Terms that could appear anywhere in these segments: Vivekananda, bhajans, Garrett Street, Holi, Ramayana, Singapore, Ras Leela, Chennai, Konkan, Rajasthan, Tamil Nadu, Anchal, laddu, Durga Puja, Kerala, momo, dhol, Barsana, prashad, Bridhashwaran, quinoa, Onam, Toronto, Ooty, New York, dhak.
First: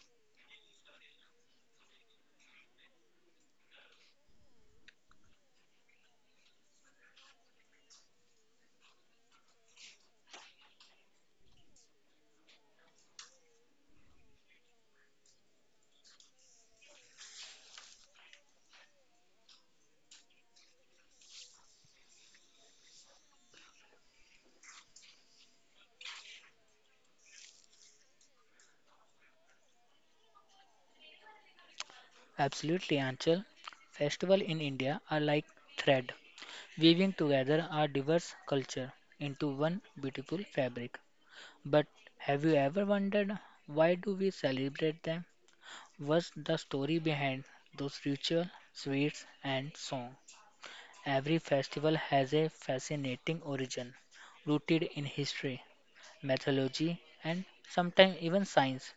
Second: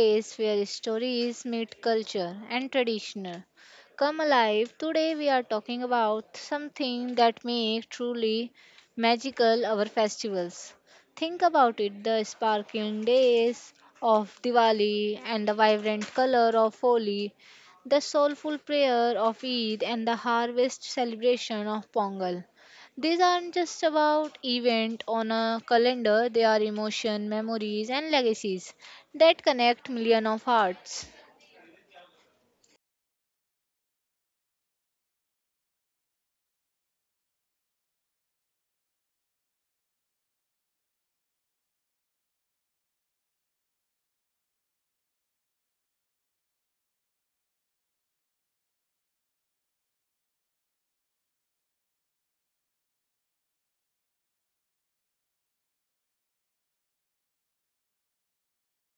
place where stories meet culture and traditional. Come alive, today we are talking about something that makes truly magical our festivals. Think about it the sparkling days of Diwali and the vibrant color of Holi, the soulful prayer of Eid and the harvest celebration of Pongal. These aren't just about event on a calendar, they are emotion, memories and legacies that connect million of hearts. Absolutely, Anchal. Festivals in India are like thread, weaving together our diverse culture into one beautiful fabric. But have you ever wondered why do we celebrate them? What's the story behind those rituals, sweets, and songs? Every festival has a fascinating origin, rooted in history, mythology, and sometimes even science.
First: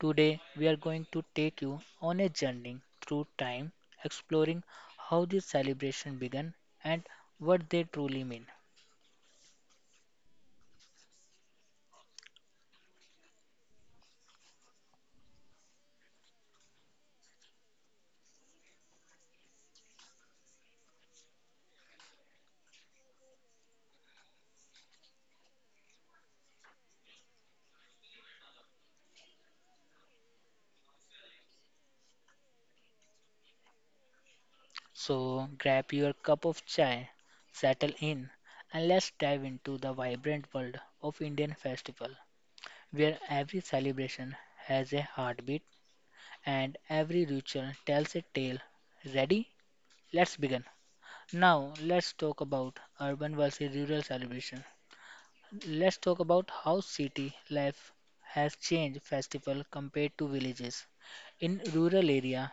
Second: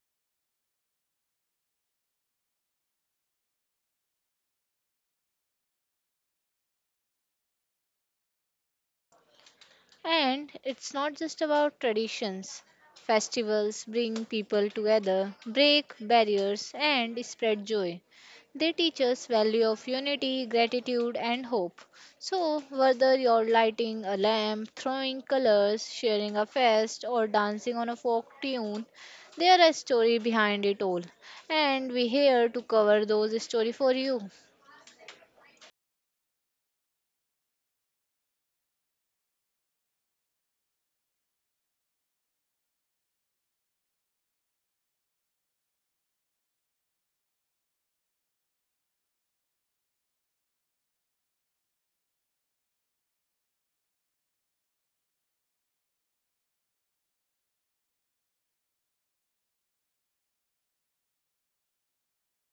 Today, we are going to take you on a journey through time, exploring how these celebrations began and what they truly mean. And it's not just about traditions. Festivals bring people together, break barriers, and spread joy. They teach us value of unity, gratitude, and hope. So, whether you're lighting a lamp, throwing colors, sharing a fest, or dancing on a folk tune, there is a story behind it all. And we're here to cover those stories for you. So, grab your cup of chai, settle in, and let's dive into the vibrant world of Indian festival, where every celebration has a heartbeat and every ritual tells a tale. Ready? Let's begin. Now, let's talk about urban versus rural celebration. Let's talk about how city life has changed festival compared to villages. In rural area,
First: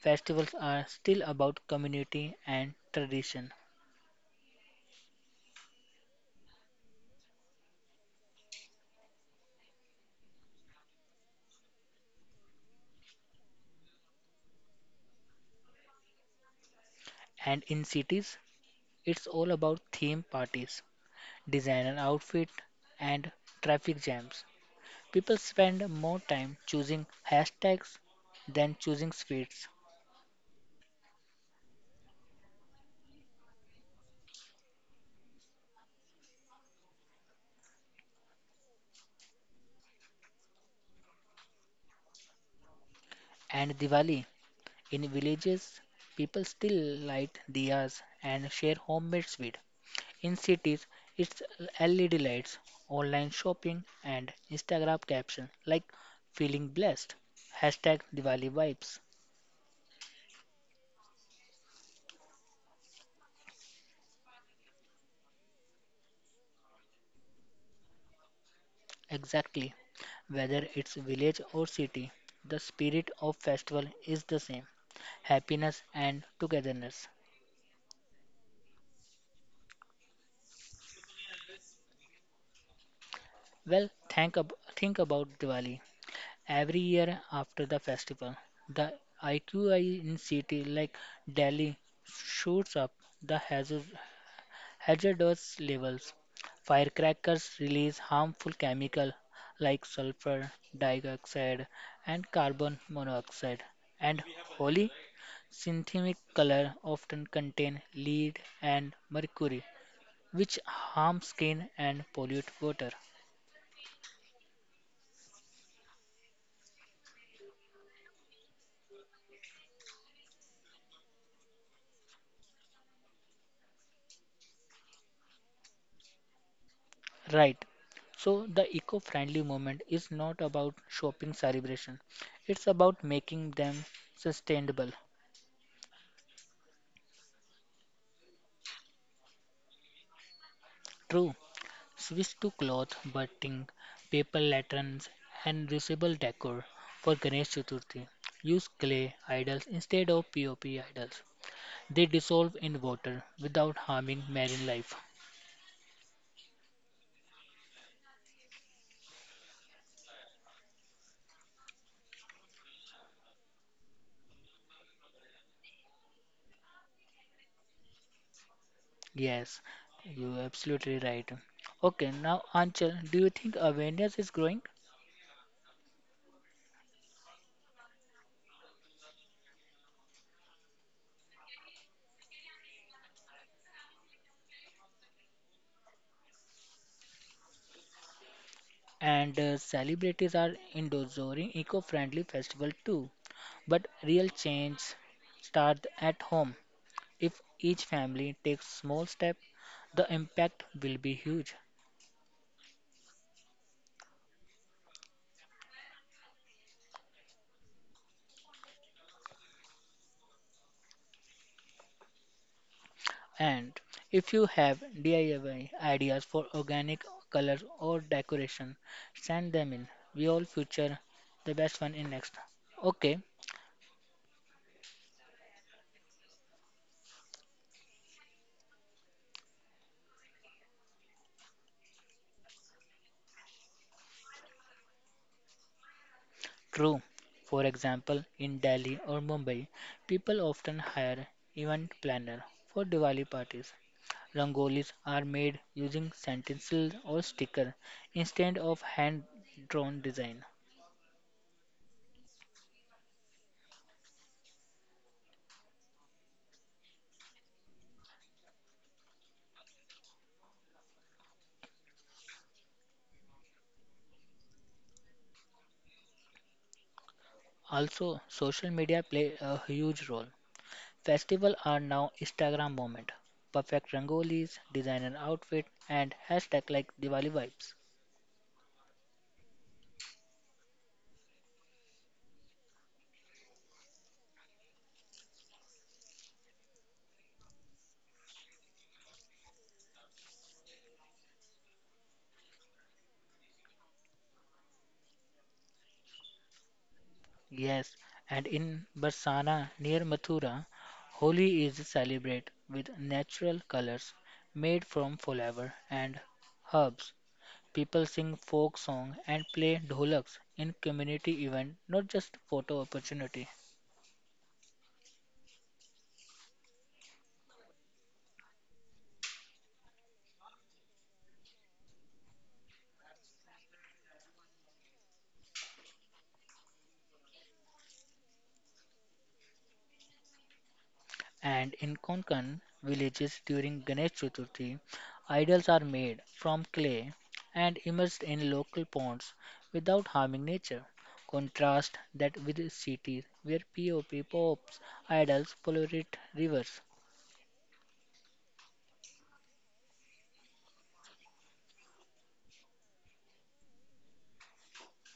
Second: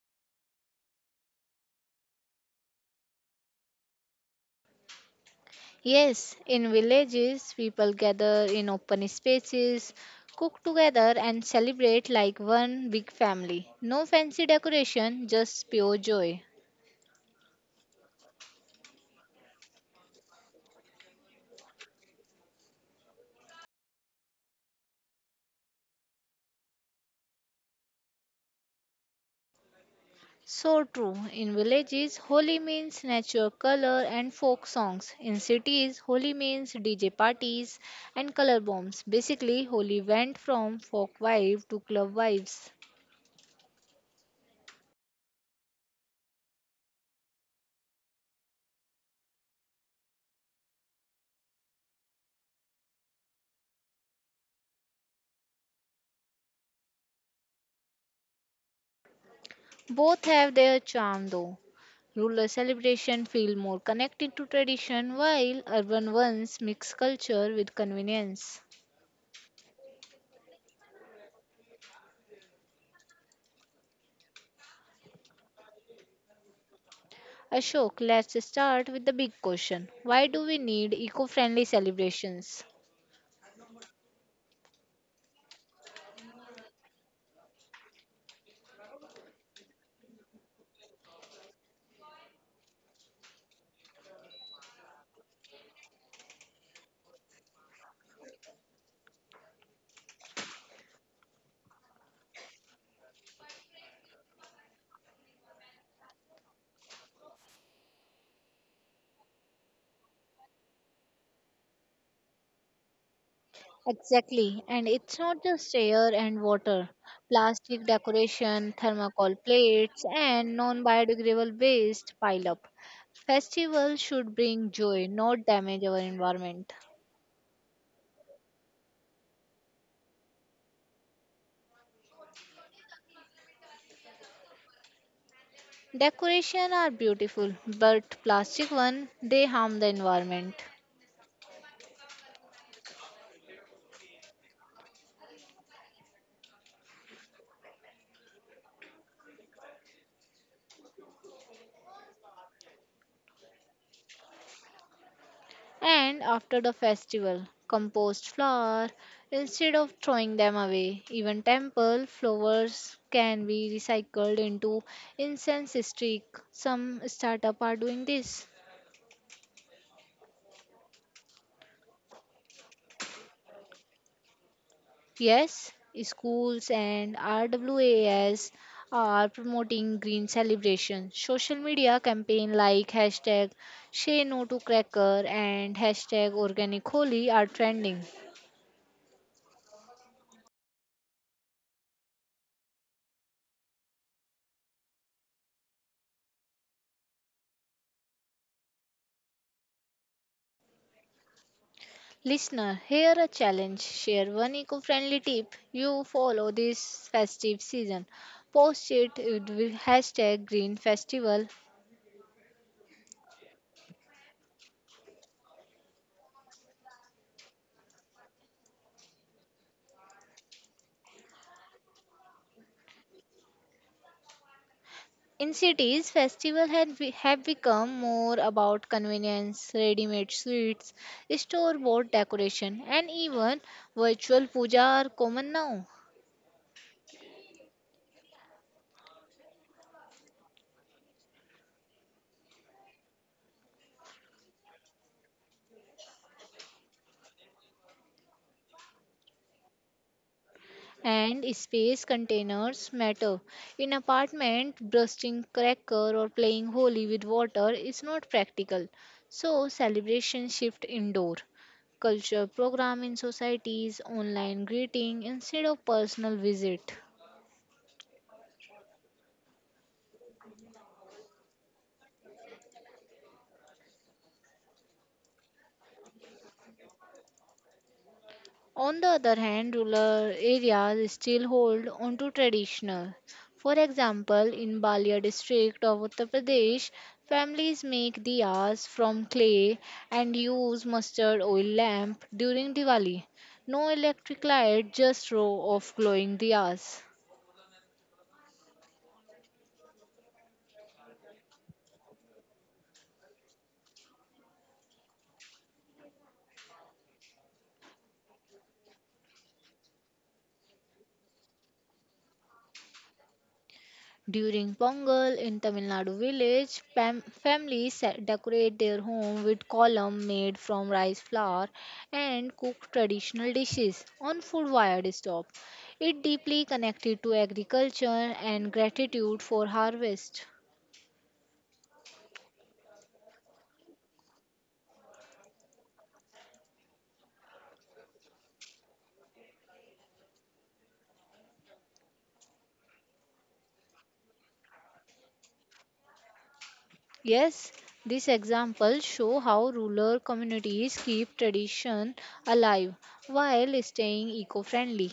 festivals are still about community and tradition. Yes, in villages, people gather in open spaces, cook together, and celebrate like one big family. No fancy decoration, just pure joy. And in cities, it's all about theme parties, designer outfit and traffic jams. People spend more time choosing hashtags than choosing sweets. So true. In villages, Holi means natural color and folk songs. In cities, Holi means DJ parties and color bombs. Basically, Holi went from folk vibe to club vibes. And Diwali, in villages, people still light diyas and share homemade sweet. In cities, it's LED lights, online shopping, and Instagram captions like feeling blessed. Hashtag Diwali vibes. Both have their charm though. Rural celebration feel more connected to tradition while urban ones mix culture with convenience. Exactly. Whether it's village or city, the spirit of festival is the same. Happiness and togetherness. Ashok, let's start with the big question. Why do we need eco-friendly celebrations? Well, think about Diwali. Every year after the festival, the IQI in city like Delhi shoots up. The hazardous levels. Firecrackers release harmful chemicals like sulfur dioxide and carbon monoxide, and holy synthetic color often contain lead and mercury, which harm skin and pollute water. Exactly, and it's not just air and water. Plastic decoration, thermocol plates, and non biodegradable waste pile up. Festivals should bring joy, not damage our environment. Right. So the eco-friendly movement is not about shopping celebration. It's about making them sustainable. Decoration are beautiful, but plastic one they harm the environment. True. Switch to cloth batting, paper lanterns, and reusable decor for Ganesh Chaturthi. Use clay idols instead of POP idols. They dissolve in water without harming marine life. And after the festival, compost flower instead of throwing them away. Even temple flowers can be recycled into incense stick. Some startup are doing this. Yes, you're absolutely right. Okay, now Anchal, do you think awareness is growing? Yes, schools and RWAS are promoting green celebration. Social media campaign like hashtag say no to cracker and hashtag organic Holi are trending. And celebrities are endorsing eco-friendly festival too. But real change starts at home. If each family takes small step, the impact will be huge. Listener, here a challenge. Share one eco-friendly tip you follow this festive season. Post it with hashtag green festival. And if you have DIY ideas for organic colors or decoration, send them in. We all feature the best one in next. Okay, In cities, festivals have become more about convenience, ready-made sweets, store-bought decoration, and even virtual puja are common now. true. For example, in Delhi or Mumbai, people often hire event planner for Diwali parties. Rangolis are made using stencil or sticker instead of hand drawn design. And space containers matter. In apartment, bursting cracker or playing holy with water is not practical. So celebration shift indoor culture program in societies, online greeting instead of personal visit. Also, social media play a huge role. Festivals are now Instagram moment. Perfect rangolis, designer outfit, and hashtag like Diwali vibes. On the other hand, rural areas still hold on to traditional. For example, in Balia district of Uttar Pradesh, families make diyas from clay and use mustard oil lamp during Diwali. No electric light, just row of glowing diyas. Yes, and in Barsana near Mathura, Holi is celebrated with natural colors made from flower and herbs. People sing folk song and play dholaks in community event, not just photo opportunity. During Pongal in Tamil Nadu village, decorate their home with column made from rice flour and cook traditional dishes on food wired stove. It deeply connected to agriculture and gratitude for harvest. And in Konkan villages during Ganesh Chaturthi, idols are made from clay and immersed in local ponds without harming nature. Contrast that with cities where POP pops idols pollute rivers. Yes, these examples show how rural communities keep tradition alive while staying eco-friendly.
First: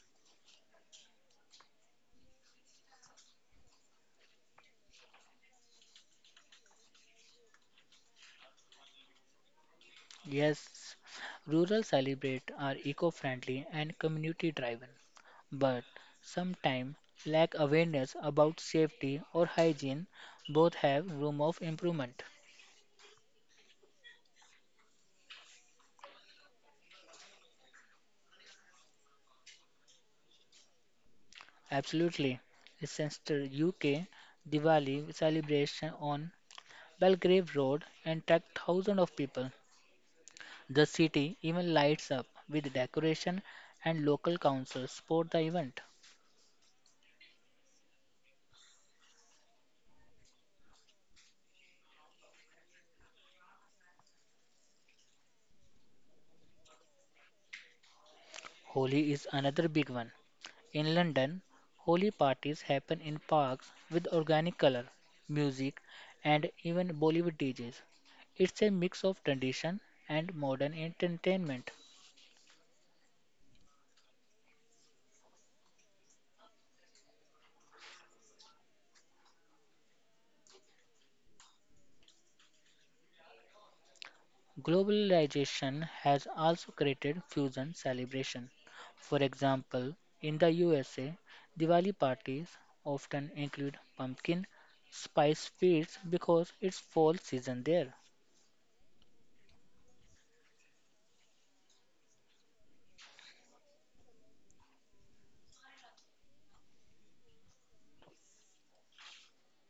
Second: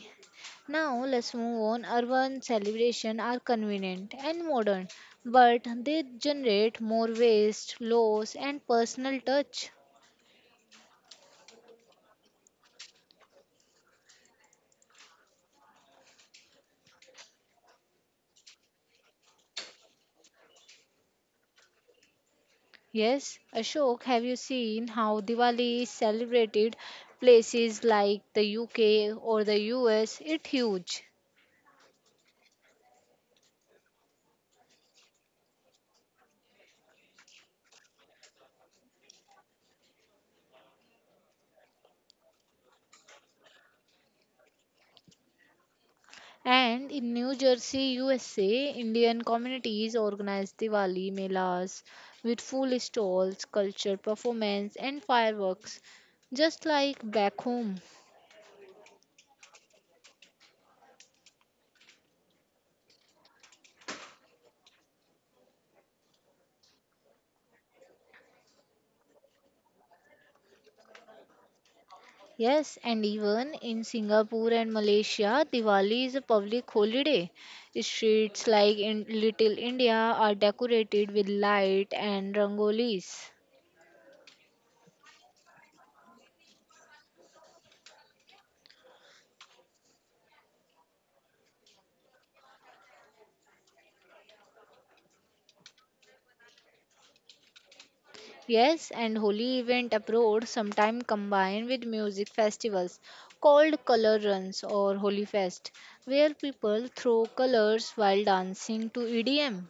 Now let's move on. Urban celebrations are convenient and modern, but they generate more waste, loss, and personal touch. Yes, rural celebrate are eco-friendly and community-driven, but sometimes lack awareness about safety or hygiene. Both have room of improvement. Yes, Ashok, have you seen how Diwali is celebrated places like the UK or the US? It's huge. Absolutely. Leicester, UK, Diwali celebration on Belgrave Road attract thousands of people. The city even lights up with decoration and local councils support the event. And in New Jersey, USA, Indian communities organize Diwali melas with full stalls, culture performance, and fireworks, just like back home. Holi is another big one. In London, Holi parties happen in parks with organic color, music, and even Bollywood DJs. It's a mix of tradition and modern entertainment. Yes, and even in Singapore and Malaysia, Diwali is a public holiday. Streets like in Little India are decorated with light and rangolis. Globalization has also created fusion celebration. For example, in the USA, Diwali parties often include pumpkin spice feasts because it's fall season there. Yes, and holy event abroad sometimes combined with music festivals called color runs or holy fest, where people throw colors while dancing to EDM.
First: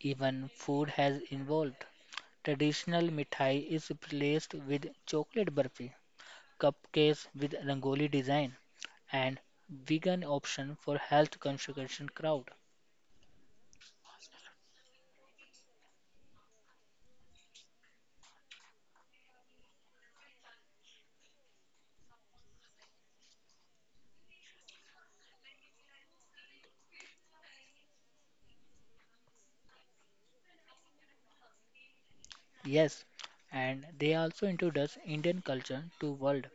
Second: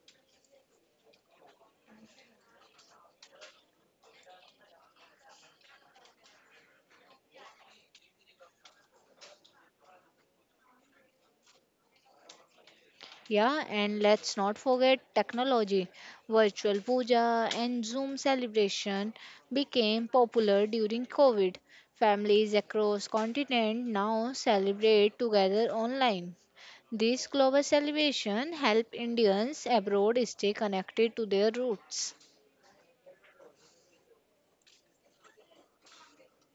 Even food has evolved. Traditional mithai is replaced with chocolate burfi, cupcakes with rangoli design, and vegan option for health conscious crowd. Yeah, and let's not forget technology. Virtual puja and Zoom celebration became popular during COVID. Families across continent now celebrate together online. This global celebration help Indians abroad stay connected to their roots. Yes, and they also introduced Indian culture to world.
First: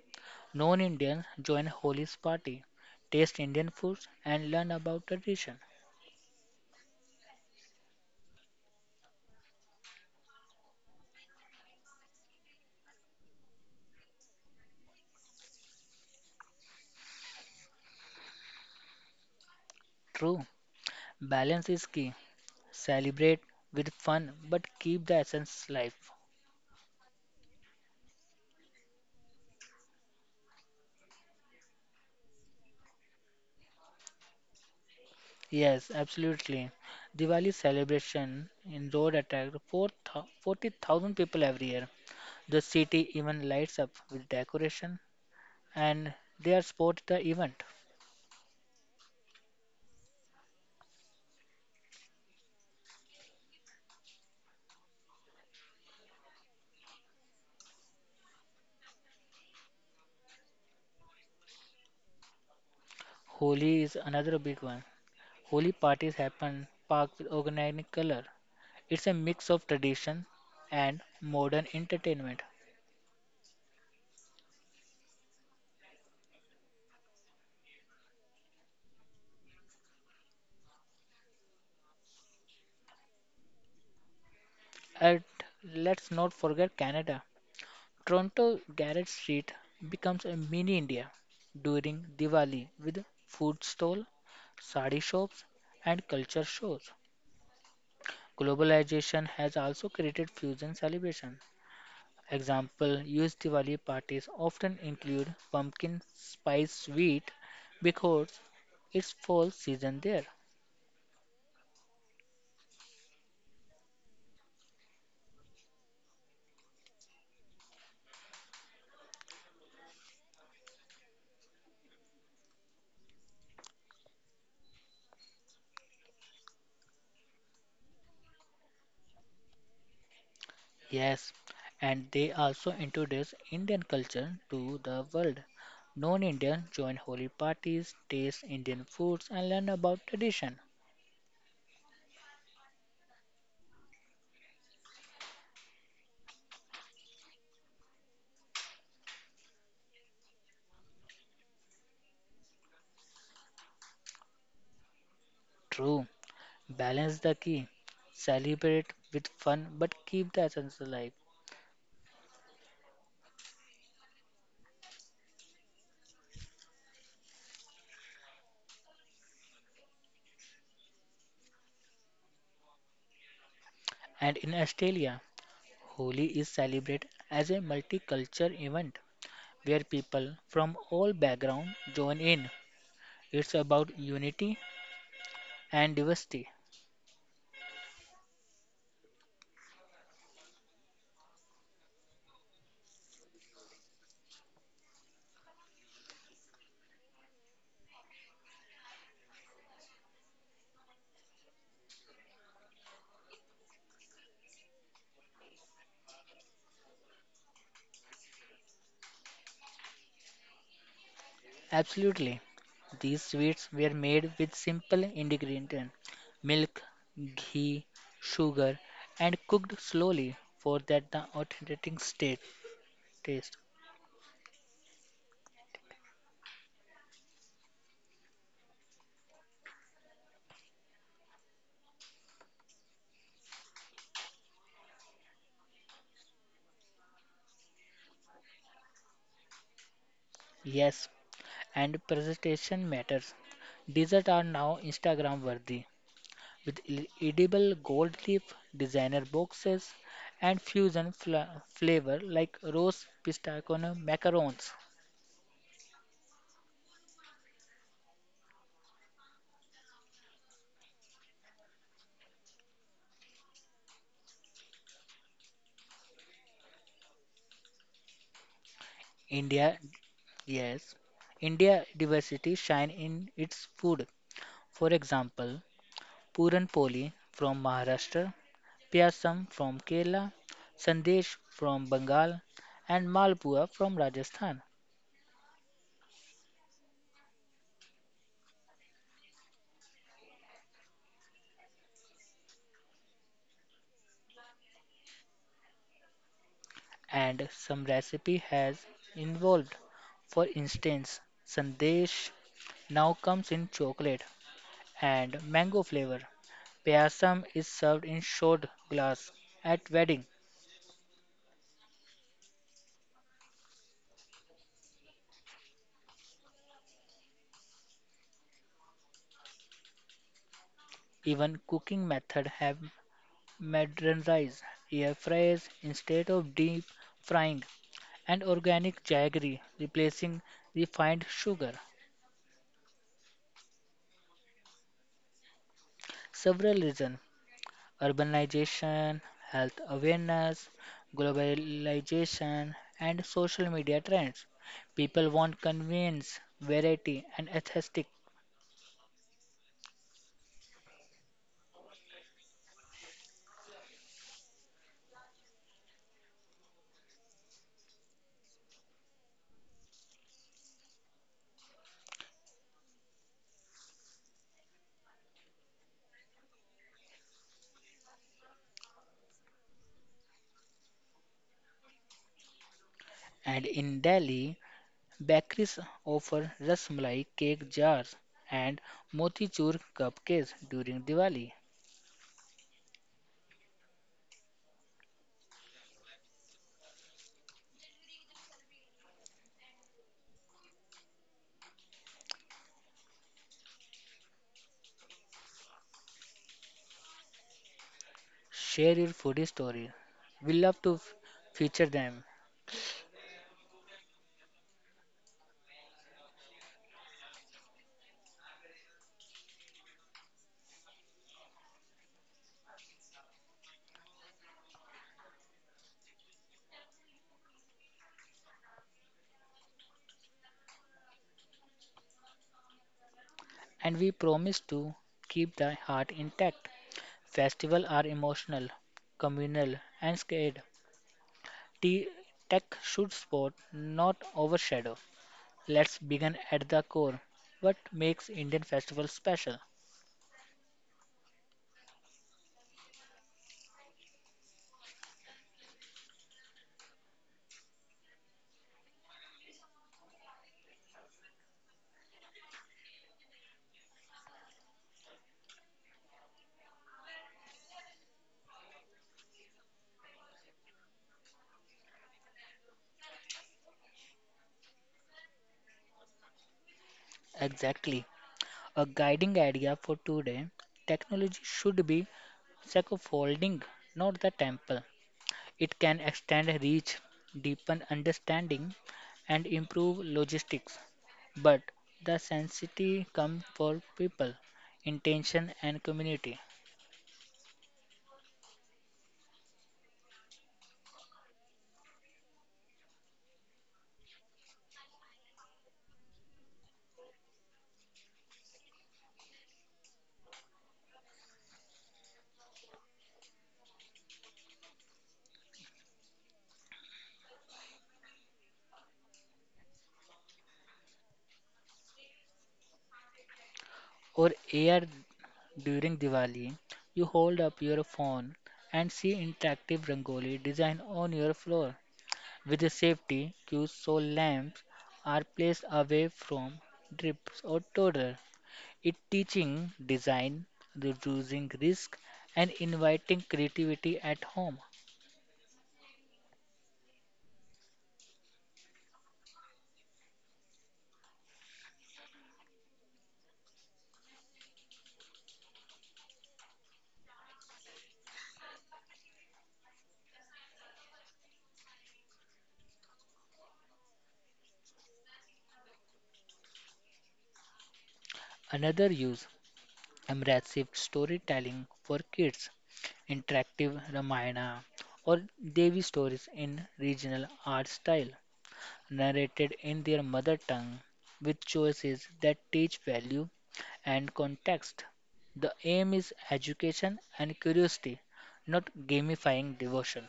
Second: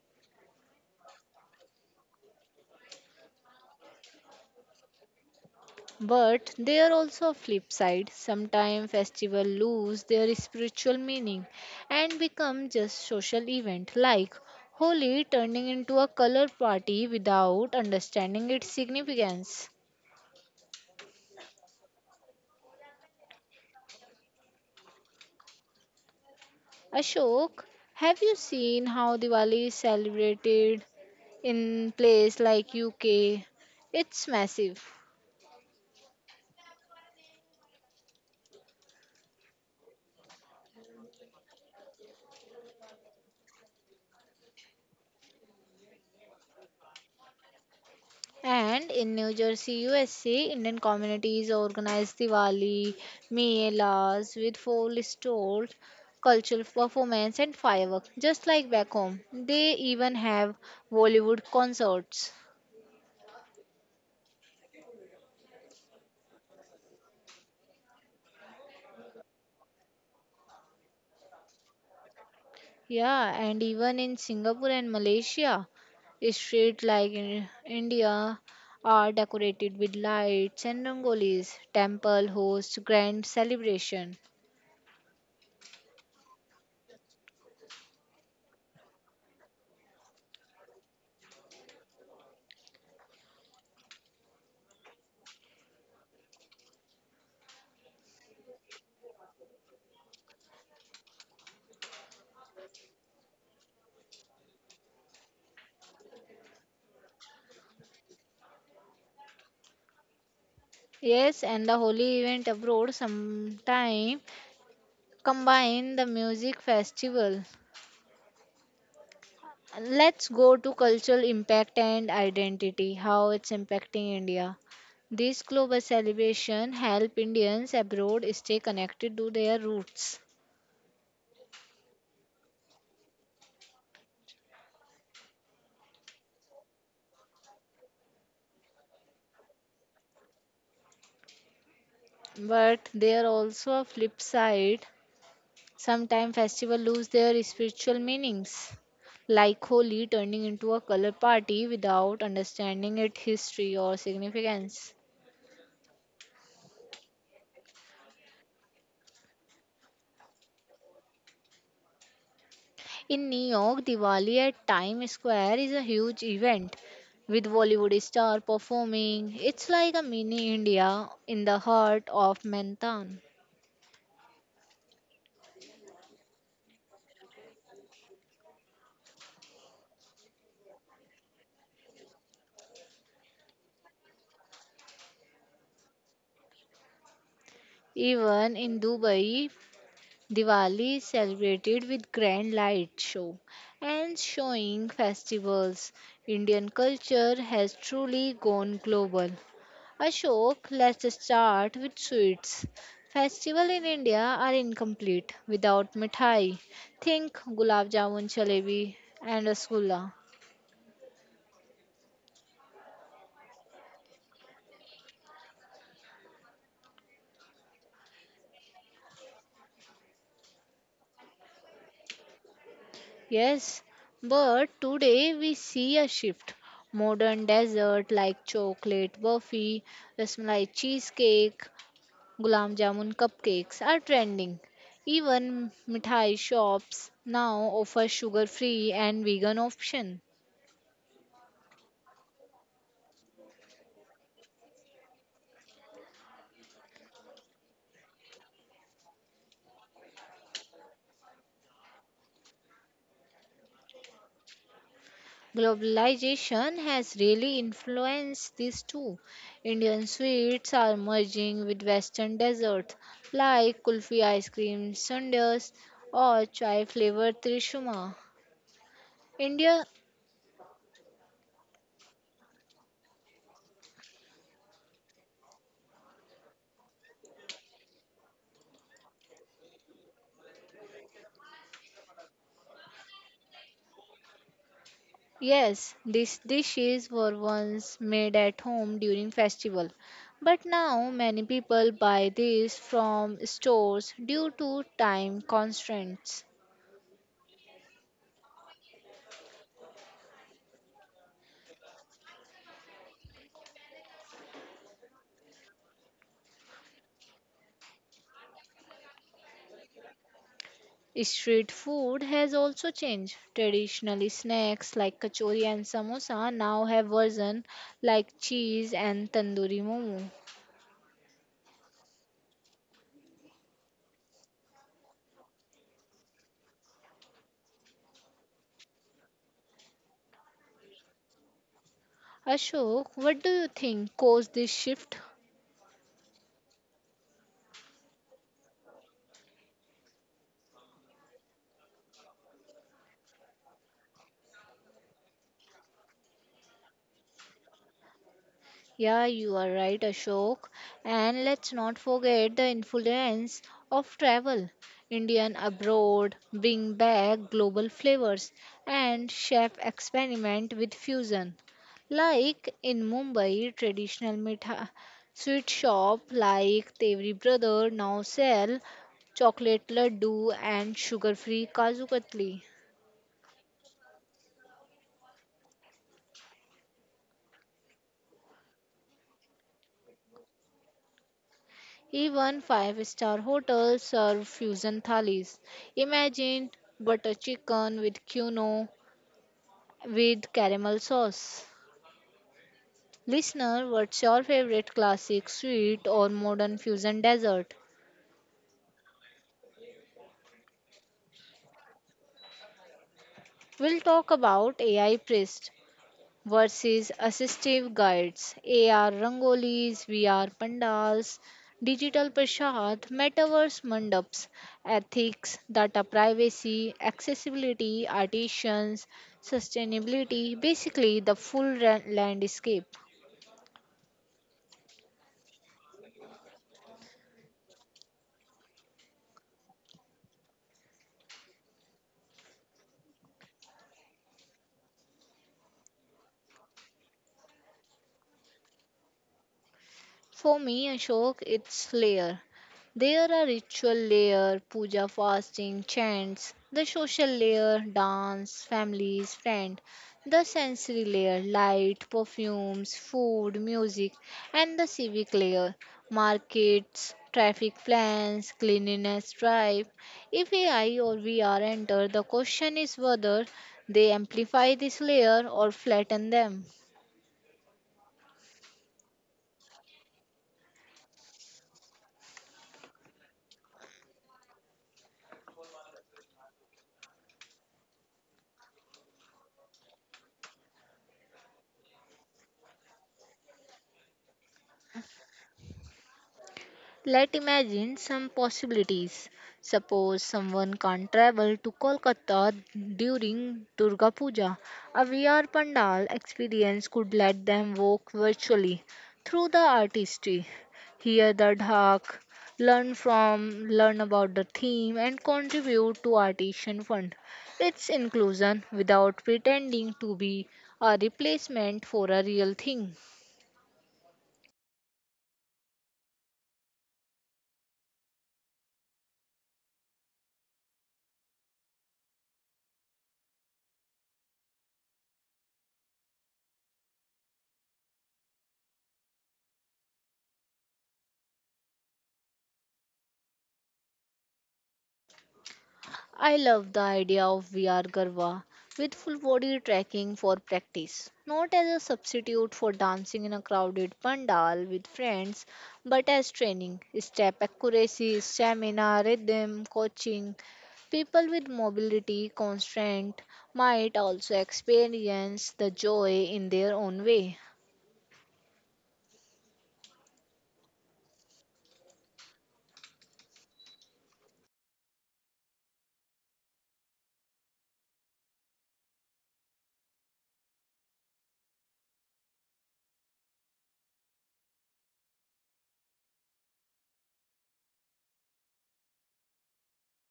Non-Indians join Holi's party, taste Indian foods and learn about tradition. But there are also a flip side. Sometimes festivals lose their spiritual meaning and become just social event like Holi turning into a color party without understanding its significance. True, balance is key. Celebrate with fun but keep the essence alive. Ashok, have you seen how Diwali is celebrated in place like UK? It's massive. Yes, absolutely. Diwali celebration in road attract 40,000 people every year. The city even lights up with decoration and they are sport the event. And in New Jersey, USA, Indian communities organize Diwali, melas with full stalls, cultural performance, and fireworks, just like back home. They even have Bollywood concerts. Holi is another big one. Holi parties happen parked with organic color. It's a mix of tradition and modern entertainment. Yeah, and even in Singapore and Malaysia, streets like in India are decorated with lights and rangolis. Temple hosts grand celebration. And let's not forget Canada. Toronto Garrett Street becomes a mini India during Diwali with food stall, sari shops and culture shows. Globalization has also created fusion celebration. Example used Diwali parties often include pumpkin spice sweet because it's fall season there. Yes, and the holy event abroad sometime combine the music festival. Let's go to cultural impact and identity, how it's impacting India. These global celebration help Indians abroad stay connected to their roots. Yes, and they also introduce Indian culture to the world. Non-Indian join holy parties, taste Indian foods and learn about tradition. But there are also a flip side. Sometimes festivals lose their spiritual meanings, like Holi turning into a color party without understanding its history or significance. True, balance the key. Celebrate with fun but keep the essence alive. In New York, Diwali at Times Square is a huge event with Bollywood star performing. It's like a mini India in the heart of Manhattan. And in Australia, Holi is celebrated as a multicultural event where people from all backgrounds join in. It's about unity and diversity. Even in Dubai, Diwali is celebrated with grand light show and showing festivals. Indian culture has truly gone global. Ashok, let's start with sweets. Festival in India are incomplete without mithai. Think gulab jamun, jalebi, and rasgulla. Absolutely. These sweets were made with simple ingredients milk, ghee, sugar, and cooked slowly for that the authentic state taste. Yes, but today we see a shift. Modern dessert like chocolate burfi, rasmalai cheesecake, gulam jamun cupcakes are trending. Even mithai shops now offer sugar-free and vegan option. Yes, and presentation matters. Desserts are now Instagram worthy, with edible gold leaf, designer boxes, and fusion flavor like rose, pistachio, macarons. Globalization has really influenced this too. Indian sweets are merging with Western desserts like kulfi ice cream sundaes or chai flavored trishuma. India, India, yes, India diversity shine in its food. For example, Puran Poli from Maharashtra, Pyasam from Kerala, Sandesh from Bengal, and Malpua from Rajasthan. yes, these dishes were once made at home during festival, but now many people buy these from stores due to time constraints. And some recipe has involved. For instance, sandesh now comes in chocolate and mango flavor. Payasam is served in short glass at wedding. Street food has also changed. Traditionally, snacks like kachori and samosa now have version like cheese and tandoori momo. Even cooking method have modernized. Air fries instead of deep frying and organic jaggery replacing refined sugar. Ashok, what do you think caused this shift? Several reasons urbanization, health awareness, globalization, and social media trends. People want convenience, variety, and aesthetic. Yeah, you are right, Ashok. And let's not forget the influence of travel. Indian abroad bring back global flavors and chef experiment with fusion. Like in Mumbai, traditional mitha sweet shop like Tevri Brother now sell chocolate laddu and sugar-free kaju katli. And in Delhi, bakeries offer rasmalai cake jars and motichur cupcakes during Diwali. Even five-star hotels serve fusion thalis. Imagine butter chicken with quinoa with caramel sauce. Listener, what's your favorite classic sweet or modern fusion dessert? Share your foodie story. We love to feature them, We'll talk about AI Priest, versus assistive guides, AR rangolis, VR pandals, digital prashad, metaverse mandaps, ethics, data privacy, accessibility, artisans, sustainability, basically the full landscape. and we promise to keep the heart intact. Festivals are emotional, communal, and scared. T- Tech should support, not overshadow. Let's begin at the core. What makes Indian festivals special? For me, Ashok, it's layer. There are ritual layer, puja, fasting, chants, the social layer, dance, families, friend, the sensory layer, light, perfumes, food, music, and the civic layer, markets, traffic plans, cleanliness drive. If AI or VR enter, the question is whether they amplify this layer or flatten them. Exactly. A guiding idea for today technology should be scaffolding, not the temple. It can extend reach, deepen understanding, and improve logistics. But the sensitivity comes for people, intention, and community. Let's imagine some possibilities. Suppose someone can't travel to Kolkata during Durga Puja. A VR Pandal experience could let them walk virtually through the artistry, hear the dhak, learn about the theme, and contribute to Artisan Fund. It's inclusion without pretending to be a replacement for a real thing. Or air during Diwali, you hold up your phone and see interactive rangoli design on your floor. With the safety cues so lamps are placed away from drips or toddler. It teaching design, reducing risk and inviting creativity at home. I love the idea of VR Garba with full body tracking for practice, not as a substitute for dancing in a crowded pandal with friends, but as training, step accuracy, stamina, rhythm, coaching. People with mobility constraint might also experience the joy in their own way. Another use, immersive storytelling for kids interactive Ramayana or Devi stories in regional art style, narrated in their mother tongue with choices that teach value and context. The aim is education and curiosity, not gamifying devotion.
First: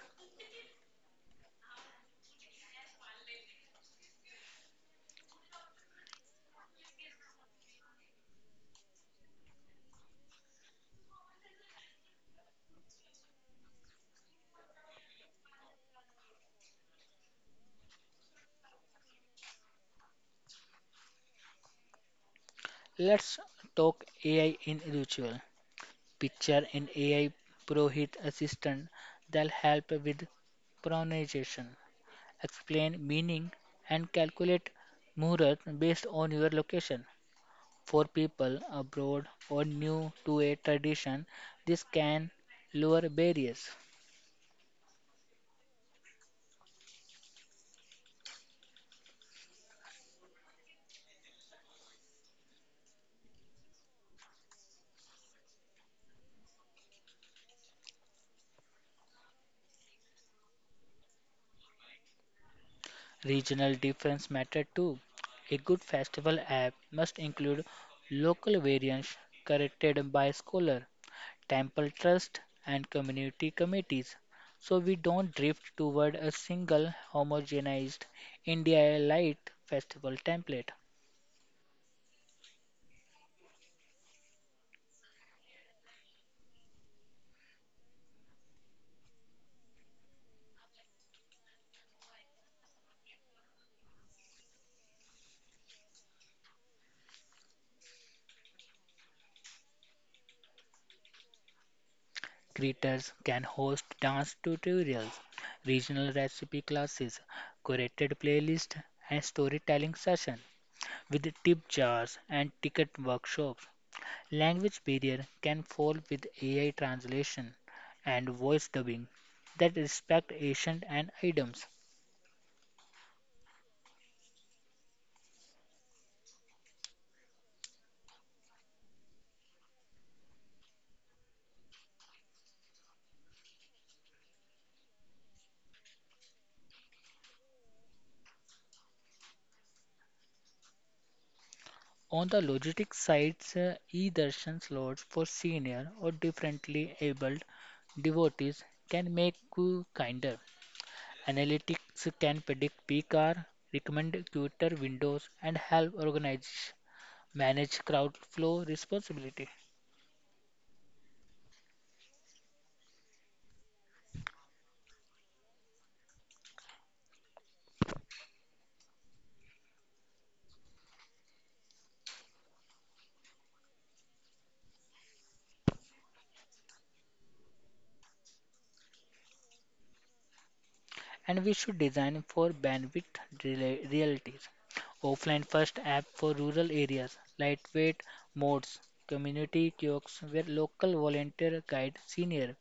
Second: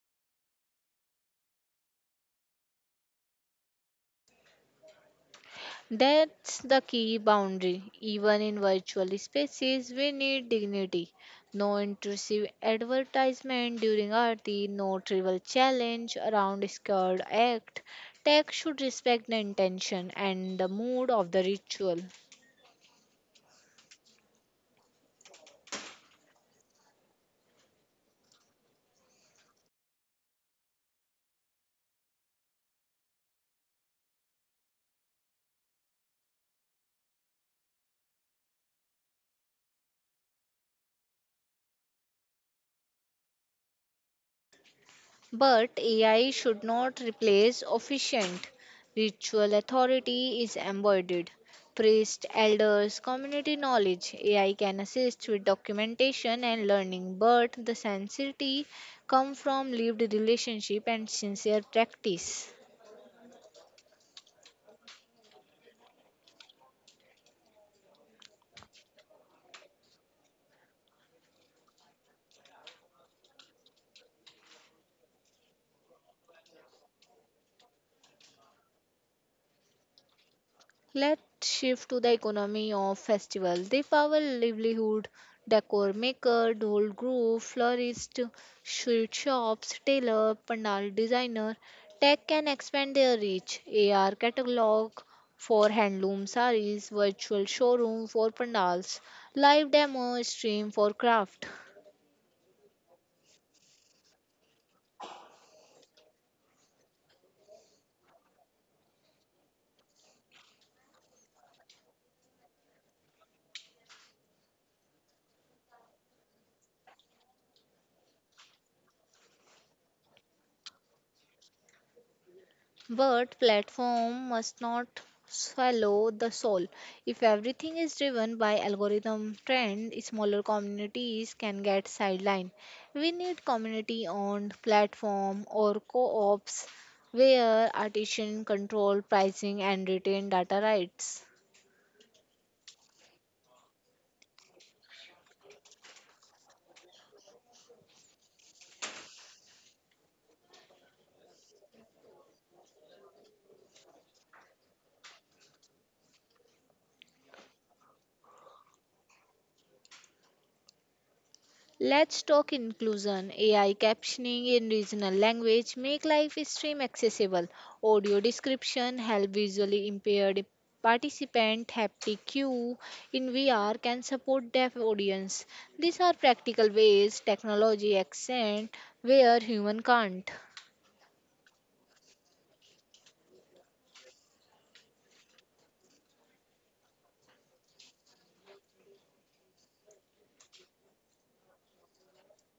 That's the key boundary. Even in virtual spaces, we need dignity. No intrusive advertisement during Aarti, no trivial challenge around scared act. Tech should respect the intention and the mood of the ritual. Let's talk AI in ritual. Picture an AI Prohit assistant that'll help with pronunciation, explain meaning, and calculate muhurat based on your location. For people abroad or new to a tradition, this can lower barriers. But AI should not replace officiant. Ritual authority is embodied. Priests, elders, community knowledge. AI can assist with documentation and learning, but the sincerity comes from lived relationship and sincere practice. Regional difference matter too. A good festival app must include local variants corrected by scholar, temple trust and community committees so we don't drift toward a single homogenized India light festival template. Let's shift to the economy of festivals. They power livelihood, decor maker, dhol group, florist, sweet shops, tailor, pandal designer. Tech can expand their reach. AR catalog for handloom sarees, virtual showroom for pandals, live demo stream for craft. Creators can host dance tutorials, regional recipe classes, curated playlists, and storytelling sessions with tip jars and ticket workshops. Language barrier can fall with AI translation and voice dubbing that respect ancient and items. But platform must not swallow the soul. If everything is driven by algorithm trend, smaller communities can get sidelined. We need community-owned platform or co-ops where artisans control pricing and retain data rights. On the logistics sites, e-darshan slots for senior or differently abled devotees can make you kinder. Analytics can predict peak hour, recommend Twitter, windows, and help organizations manage crowd flow responsibility. Let's talk inclusion. AI captioning in regional language make live stream accessible. Audio description help visually impaired participant. Haptic cue in VR can support deaf audience. These are practical ways technology accent where human can't. And we should design for bandwidth realities. Offline first app for rural areas, lightweight modes, community kiosks where local volunteer guide senior,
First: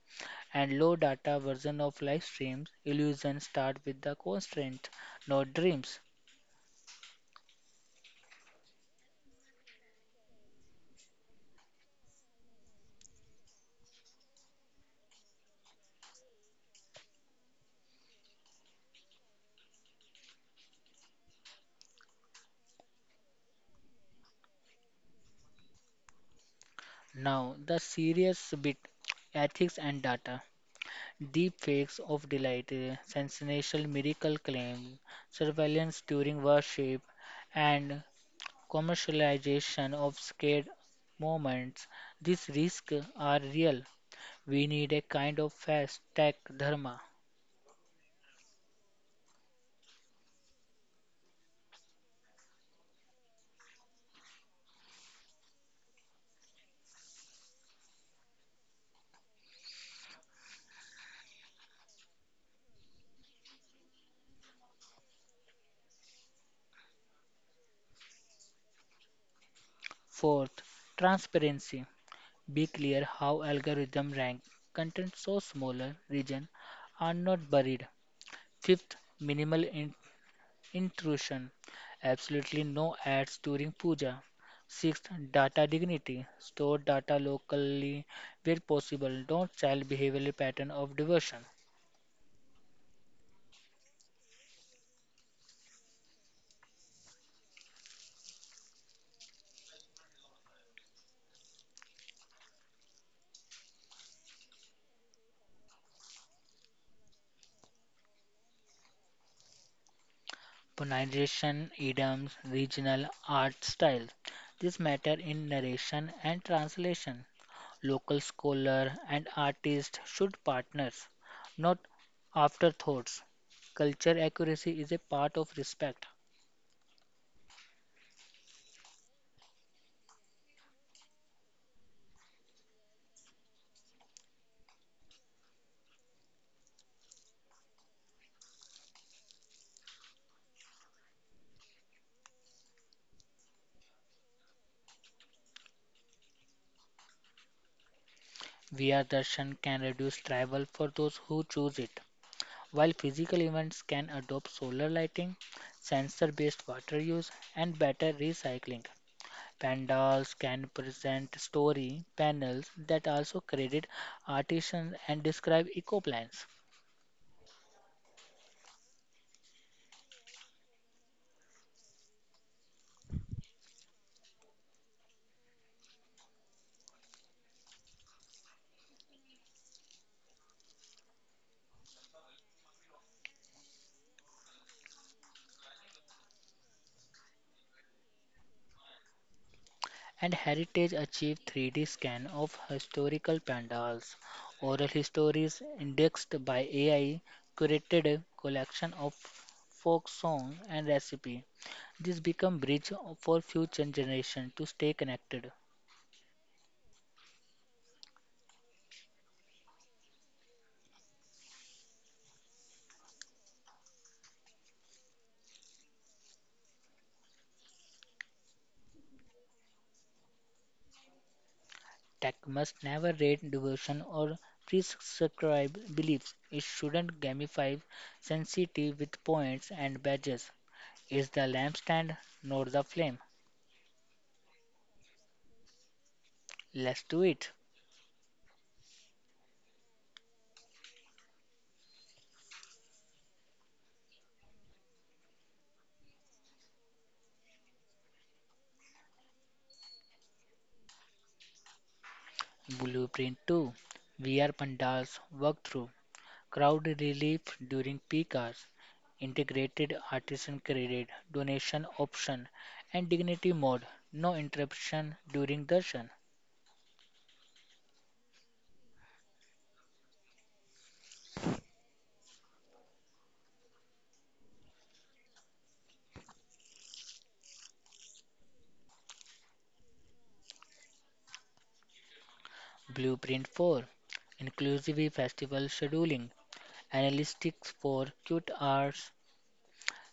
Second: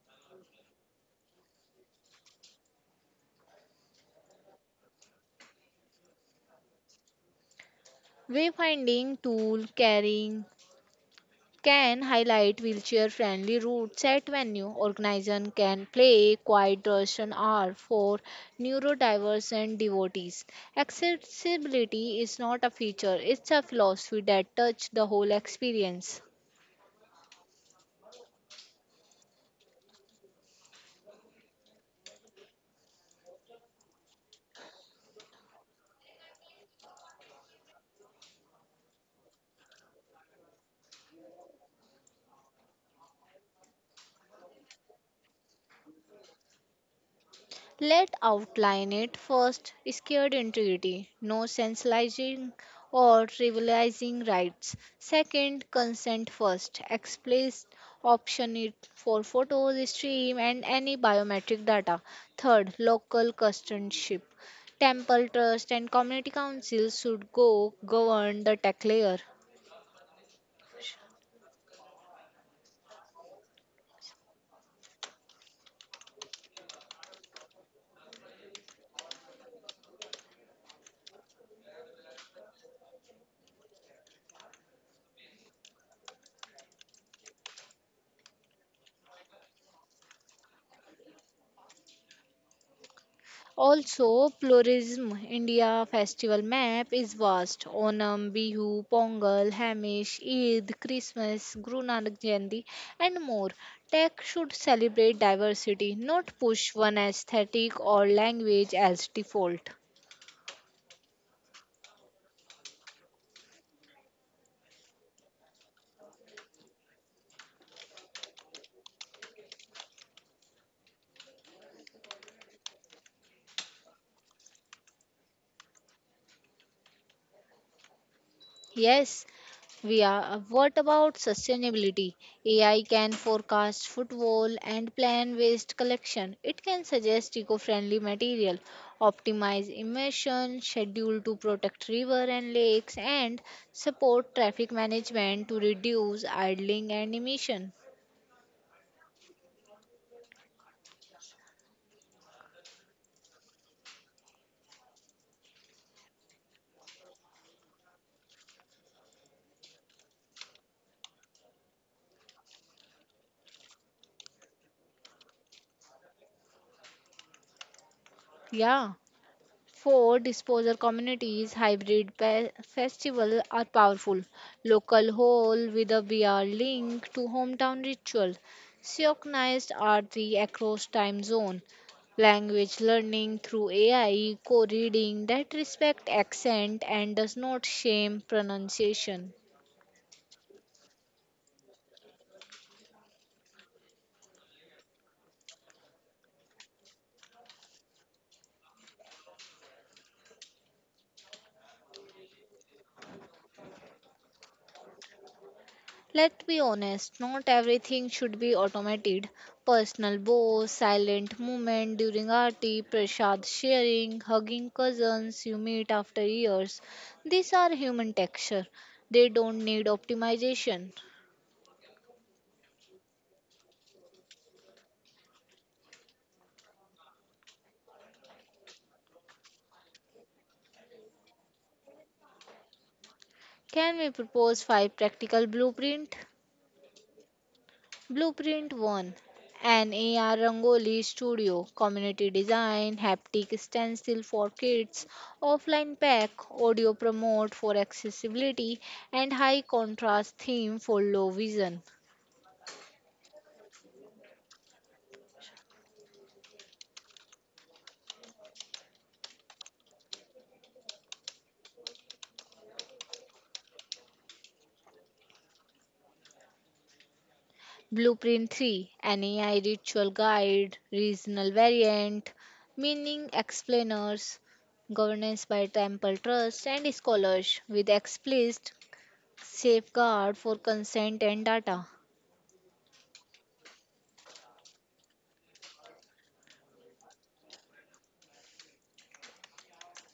and low data version of live streams. Illusions start with the constraint, not dreams. Wayfinding tool carrying can highlight wheelchair friendly routes at venue. Organizers can play quiet Russian hour for neurodivergent devotees. Accessibility is not a feature, it's a philosophy that touches the whole experience. Now, the serious bit ethics and data. Deep fakes of delight, sensational miracle claim, surveillance during worship, and commercialization of scared moments. These risks are real. We need a kind of fast tech dharma. Let outline it first. Scared integrity, no sensationalizing or trivializing rights. Second, consent first. Explicit option it for photos, stream, and any biometric data. Third, local custodianship. Temple trust and community councils should go govern the tech layer. Fourth, transparency. Be clear how algorithm rank content so smaller region are not buried. Fifth, minimal intrusion, absolutely no ads during puja. Sixth, data dignity, store data locally where possible, don't child behavioral pattern of diversion. Also, Florism India festival map is vast. Onam, Bihu, Pongal, Hamish, Eid, Christmas, Guru Nanak Jayanti, and more. Tech should celebrate diversity, not push one aesthetic or language as default. Pronunciation, idioms, regional art styles. This matter in narration and translation. Local scholar and artist should partners, not afterthoughts. Culture accuracy is a part of respect. Yes, we are. What about sustainability? AI can forecast footfall and plan waste collection. It can suggest eco-friendly material, optimize emission, schedule to protect river and lakes, and support traffic management to reduce idling and emission. Via Viyadarshan can reduce travel for those who choose it. While physical events can adopt solar lighting, sensor-based water use, and better recycling. Pandals can present story panels that also credit artisans and describe eco plans. Yeah. Four disposer communities hybrid festival are powerful. Local hall with a VR link to hometown ritual. Synchronized arti across time zone. Language learning through AI, co-reading that respect accent and does not shame pronunciation. And Heritage achieved 3D scan of historical pandals. Oral histories indexed by AI curated collection of folk song and recipe. This become bridge for future generation to stay connected. Let's be honest, not everything should be automated. Personal bows, silent movement during arti, prasad sharing, hugging cousins you meet after years. These are human texture. They don't need optimization. Tech must never rate devotion or prescribe beliefs. It shouldn't gamify sensitivity with points and badges. Is the lampstand not the flame? Can we propose five practical blueprint? Let's do it. Blueprint 1, an AR Rangoli Studio Community Design Haptic Stencil for Kids, Offline Pack Audio Promote for Accessibility, and High Contrast Theme for Low Vision. Blueprint 2, VR Pandals walkthrough, crowd relief during peak hours, integrated artisan credit donation option, and dignity mode, no interruption during darshan. Blueprint 3, an AI Ritual Guide Regional Variant, Meaning Explainers, Governance by Temple Trust and Scholars with explicit safeguard for consent and data. Blueprint 4, Inclusive festival scheduling, analytics for cute arts,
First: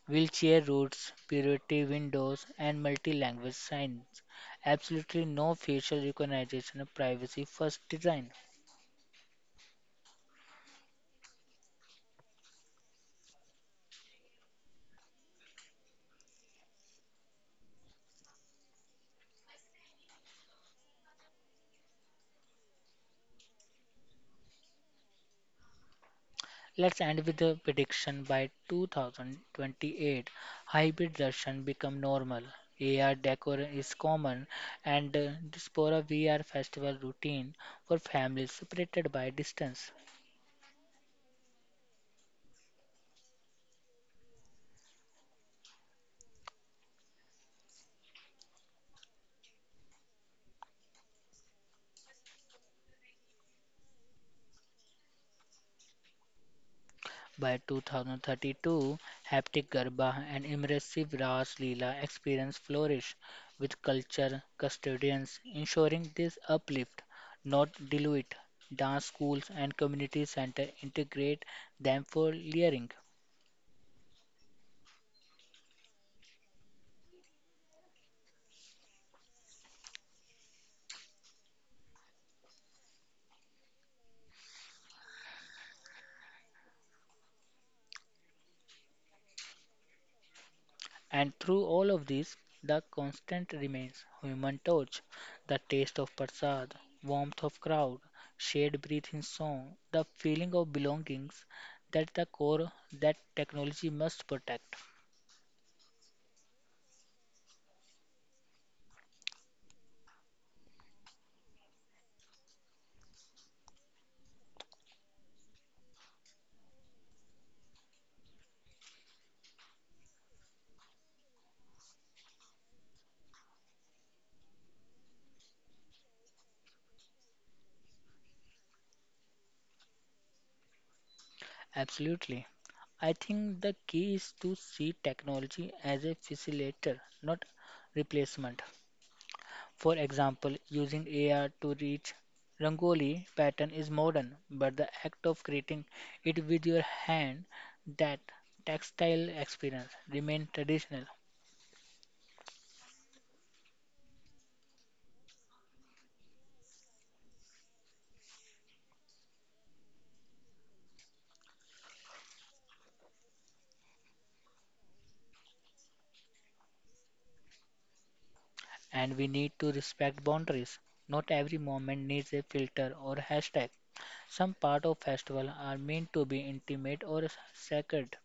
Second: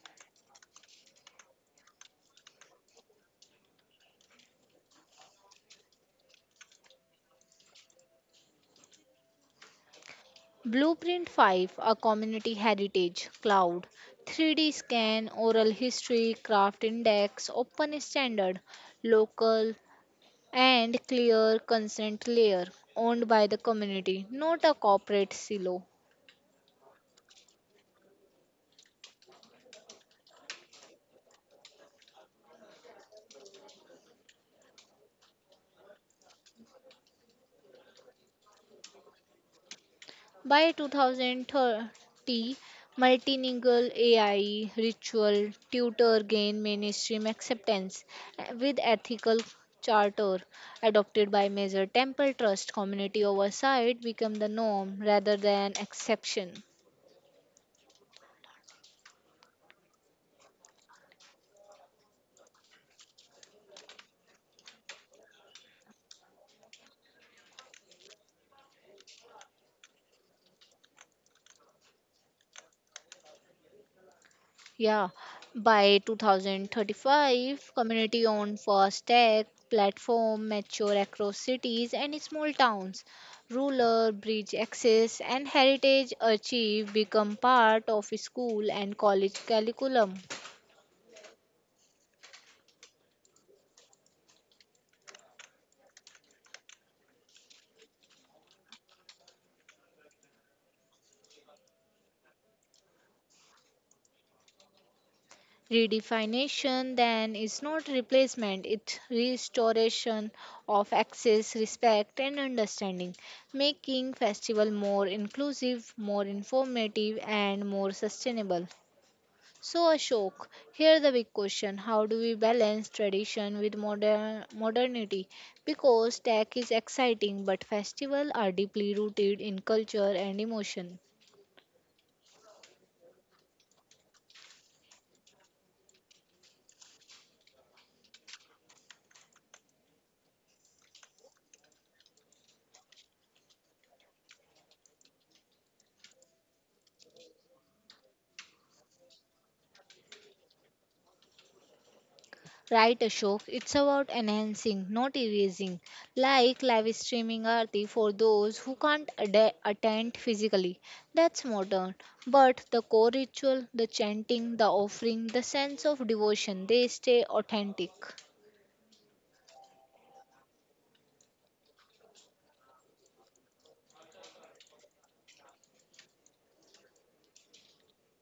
wheelchair routes, priority windows, and multi language signs. Absolutely no facial recognition, privacy first design. Blueprint 5, a Community Heritage Cloud, 3D Scan Oral History Craft Index Open Standard Local and Clear Consent Layer, owned by the community, not a corporate silo. Let's end with a prediction by 2028. Hybrid Russian become normal. AR decor is common and Diaspora VR festival routine for families separated by distance. By 2030, multilingual AI ritual tutor gain mainstream acceptance, with ethical charter adopted by major temple trust community oversight become the norm rather than exception. By 2032, haptic garba and immersive Ras Leela experience flourish with culture custodians ensuring this uplift, not dilute. Dance schools and community center integrate them for learning. Yeah, by 2035, community owned first tech platform mature across cities and small towns. Ruler, bridge access, and heritage achieve become part of school and college curriculum. And through all of this, the constant remains human touch, the taste of prasad, warmth of crowd, shared breath in song, the feeling of belongings that the core that technology must protect. Redefinition then is not replacement, it's restoration of access, respect, and understanding, making festival more inclusive, more informative, and more sustainable. So, Ashok, here the big question: how do we balance tradition with modernity? Because tech is exciting, but festivals are deeply rooted in culture and emotion. Absolutely. I think the key is to see technology as a facilitator, not replacement. For example, using AR to reach Rangoli pattern is modern, but the act of creating it with your hand, that textile experience, remains traditional. Right, Ashok, it's about enhancing, not erasing, like live streaming arti for those who can't attend physically. That's modern. But the core ritual, the chanting, the offering, the sense of devotion, they stay authentic. And we need to respect boundaries. Not every moment needs a filter or hashtag. Some part of festival are meant to be intimate or sacred.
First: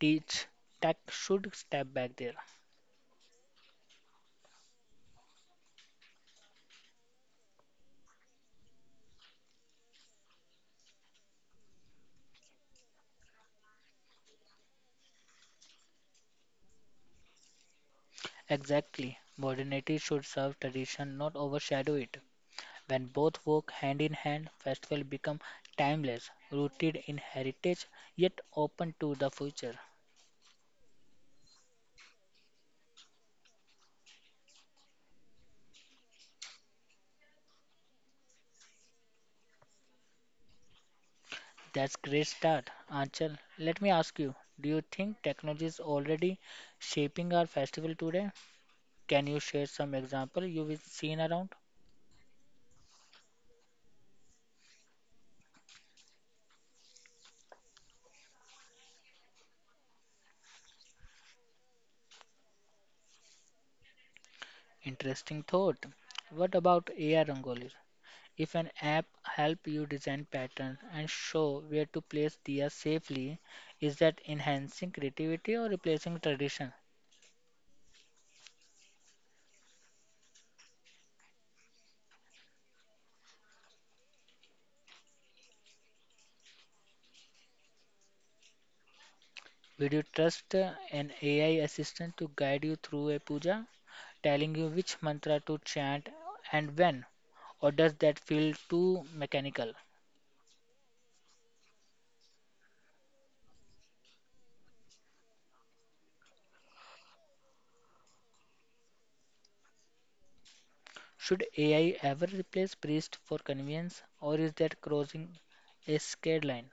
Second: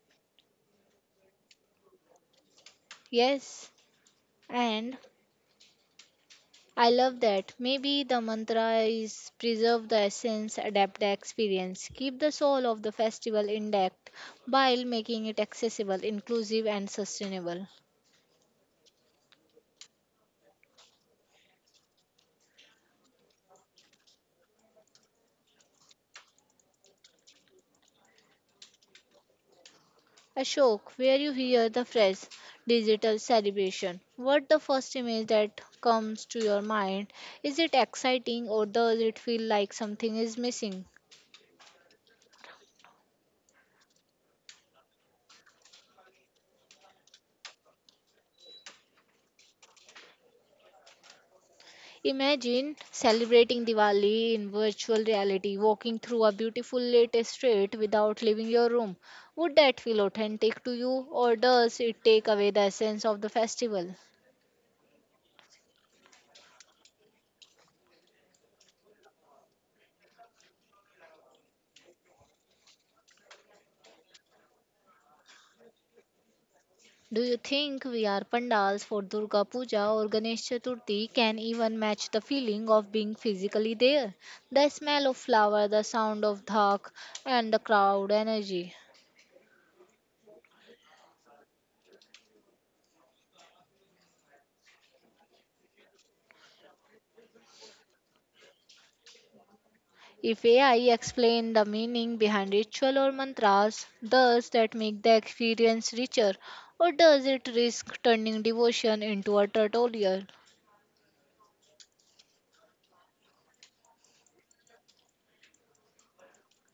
Teach tech should step back there. Yes. And I love that. Maybe the mantra is preserve the essence, adapt the experience, keep the soul of the festival intact while making it accessible, inclusive, and sustainable. Exactly. Modernity should serve tradition, not overshadow it. When both work hand in hand, festivals become timeless, rooted in heritage, yet open to the future. Ashok, where you hear the phrase digital celebration, what the first image that comes to your mind? Is it exciting or does it feel like something is missing? That's great start. Anchal, let me ask you, do you think technology is already shaping our festival today? Can you share some example you've seen around? Imagine celebrating Diwali in virtual reality, walking through a beautiful lit street without leaving your room. Would that feel authentic to you, or does it take away the essence of the festival? Interesting thought. What about AI Rangoli? If an app help you design patterns and show where to place diya safely, is that enhancing creativity or replacing tradition? Do you think we are pandals for Durga Puja or Ganesh Chaturthi can even match the feeling of being physically there? The smell of flower, the sound of dhak, and the crowd energy. Would you trust an AI assistant to guide you through a puja, telling you which mantra to chant and when? Or does that feel too mechanical? If AI explained the meaning behind ritual or mantras, does that make the experience richer or does it risk turning devotion into a tutorial? Should AI ever replace priests for convenience, or is that crossing a scared line?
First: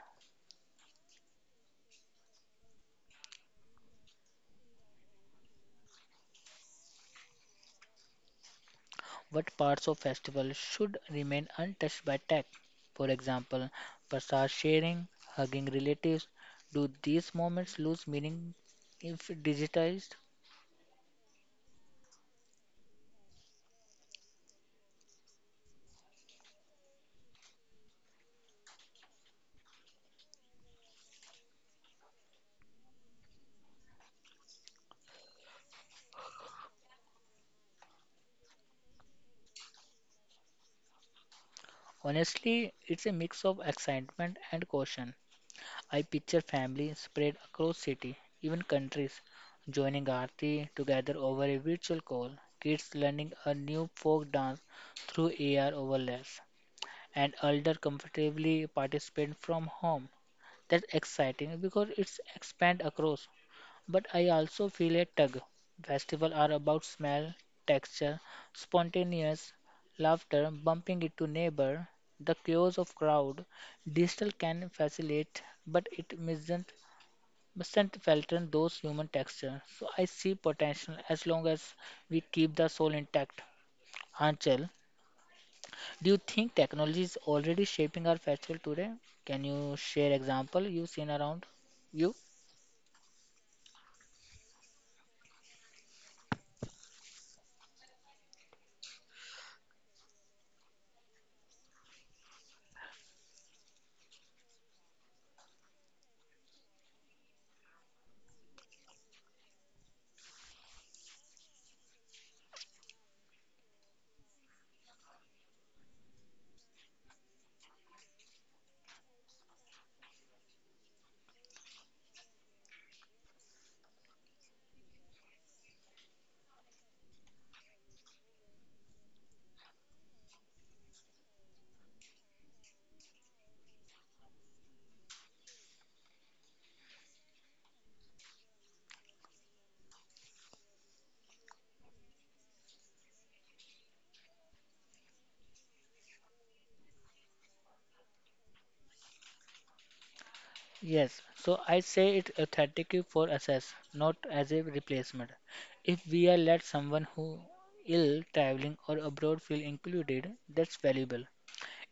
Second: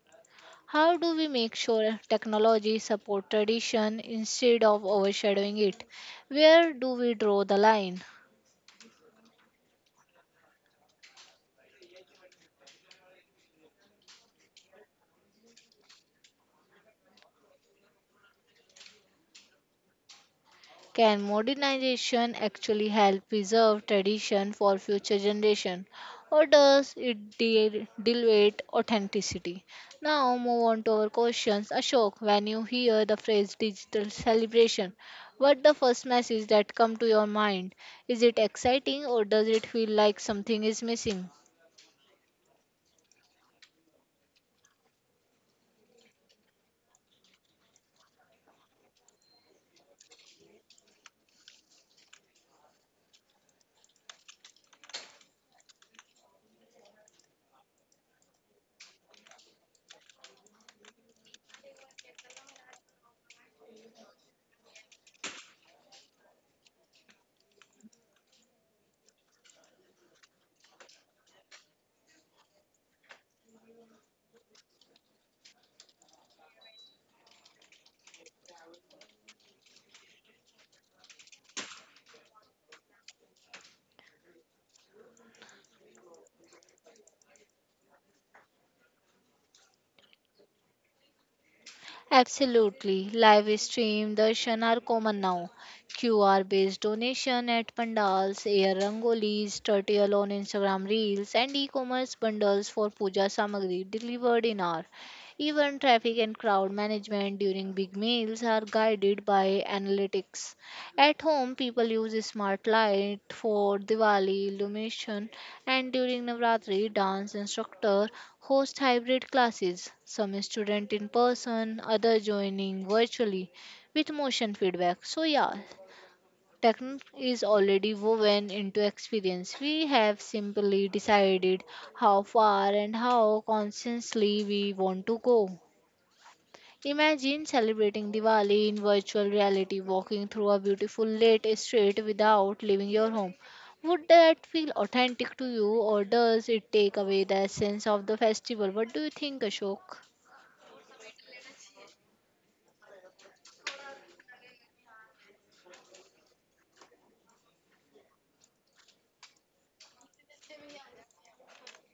How do we make sure technology supports tradition instead of overshadowing it? Where do we draw the line? What parts of festival should remain untouched by tech? For example, prasad sharing, hugging relatives. Do these moments lose meaning if digitized? Can modernization actually help preserve tradition for future generation, or does it dilute authenticity? Now move on to our questions. Ashok, when you hear the phrase digital celebration, what the first message that come to your mind? Is it exciting or does it feel like something is missing? Honestly, it's a mix of excitement and caution. I picture families spread across city, even countries, joining Aarti together over a virtual call, kids learning a new folk dance through AR overlays, and elder comfortably participate from home. That's exciting because it's expand across. But I also feel a tug. Festivals are about smell, texture, spontaneous laughter, bumping into neighbor, the chaos of crowd. Digital can facilitate, but it mustn't falter those human texture. So I see potential as long as we keep the soul intact. Anchal, do you think technology is already shaping our festival today? Can you share example you've seen around you? Absolutely. Live stream darshan are common now. QR based donation at pandals, air rangolis, turtle on Instagram reels, and e commerce bundles for puja samagri delivered in hour. Even traffic and crowd management during big meals are guided by analytics. At home, people use smart light for Diwali illumination, and during Navratri, dance instructor host hybrid classes. Some student in person, other joining virtually with motion feedback. So yeah, technique is already woven into experience. We have simply decided how far and how consciously we want to go. Imagine celebrating Diwali in virtual reality, walking through a beautiful lit street without leaving your home. Would that feel authentic to you, or does it take away the essence of the festival? What do you think, Ashok? Yes, so I say it authentically for access, not as a replacement. If we are let someone who ill, traveling or abroad feel included, that's valuable.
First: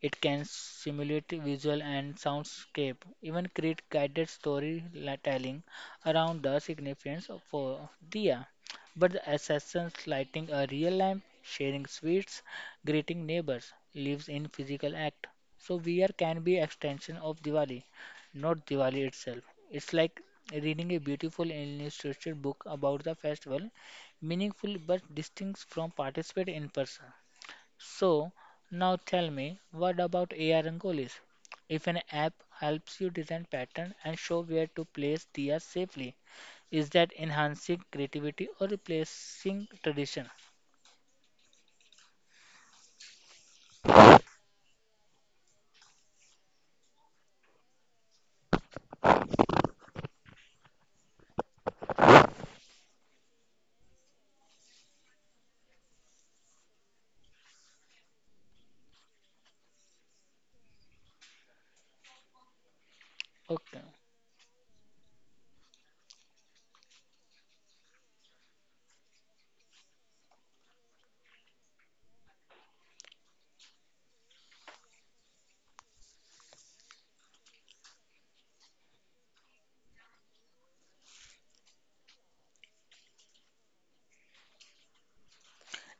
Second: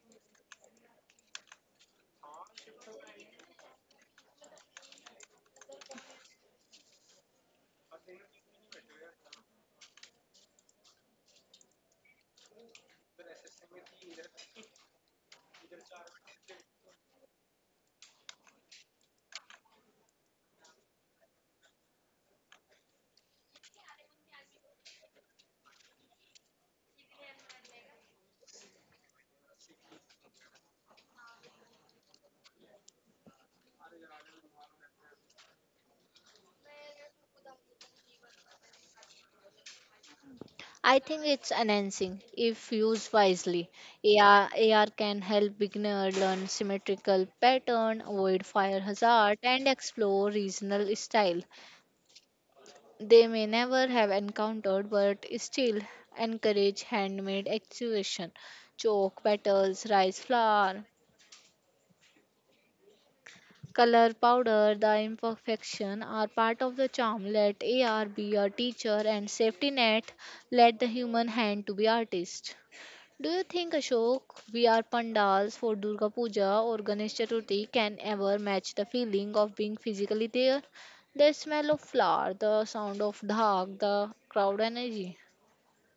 It can simulate visual and soundscape, even create guided storytelling around the significance of for Diya. But the assassins lighting a real lamp, sharing sweets, greeting neighbors, lives in physical act. So VR can be extension of Diwali, not Diwali itself. It's like reading a beautiful illustrated book about the festival, meaningful but distinct from participate in person. So, now tell me, what about AI Rangolis? If an app helps you design pattern and show where to place diya safely, is that enhancing creativity or replacing tradition? I think it's enhancing if used wisely. AR can help beginner learn symmetrical pattern, avoid fire hazard, and explore regional style they may never have encountered, but still encourage handmade exhibition. Chalk petals, rice flour, Okay. color powder, the imperfection are part of the charm. Let AR be your teacher and safety net. Let the human hand to be artist. Do you think, Ashok, we are pandals for Durga Puja or Ganesh Chaturthi can ever match the feeling of being physically there? The smell of flour, the sound of dhak, the crowd energy.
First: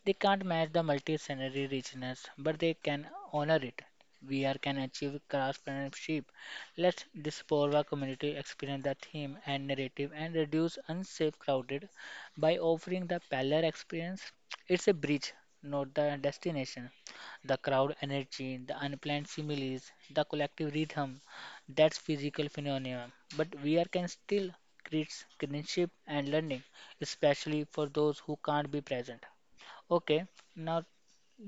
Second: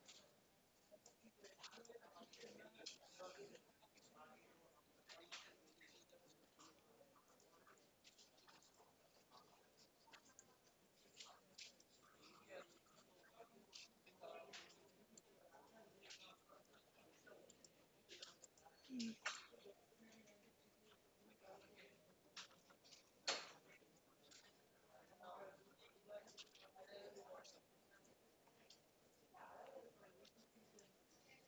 They can't match the multi-scenery richness, but they can honor it. VR can achieve craftsmanship. Let Diaspora community experience the theme and narrative and reduce unsafe crowded by offering the parallel experience. It's a bridge, not the destination. The crowd energy, the unplanned similes, the collective rhythm, that's physical phenomena. But VR can still create kinship and learning, especially for those who can't be present. Okay, now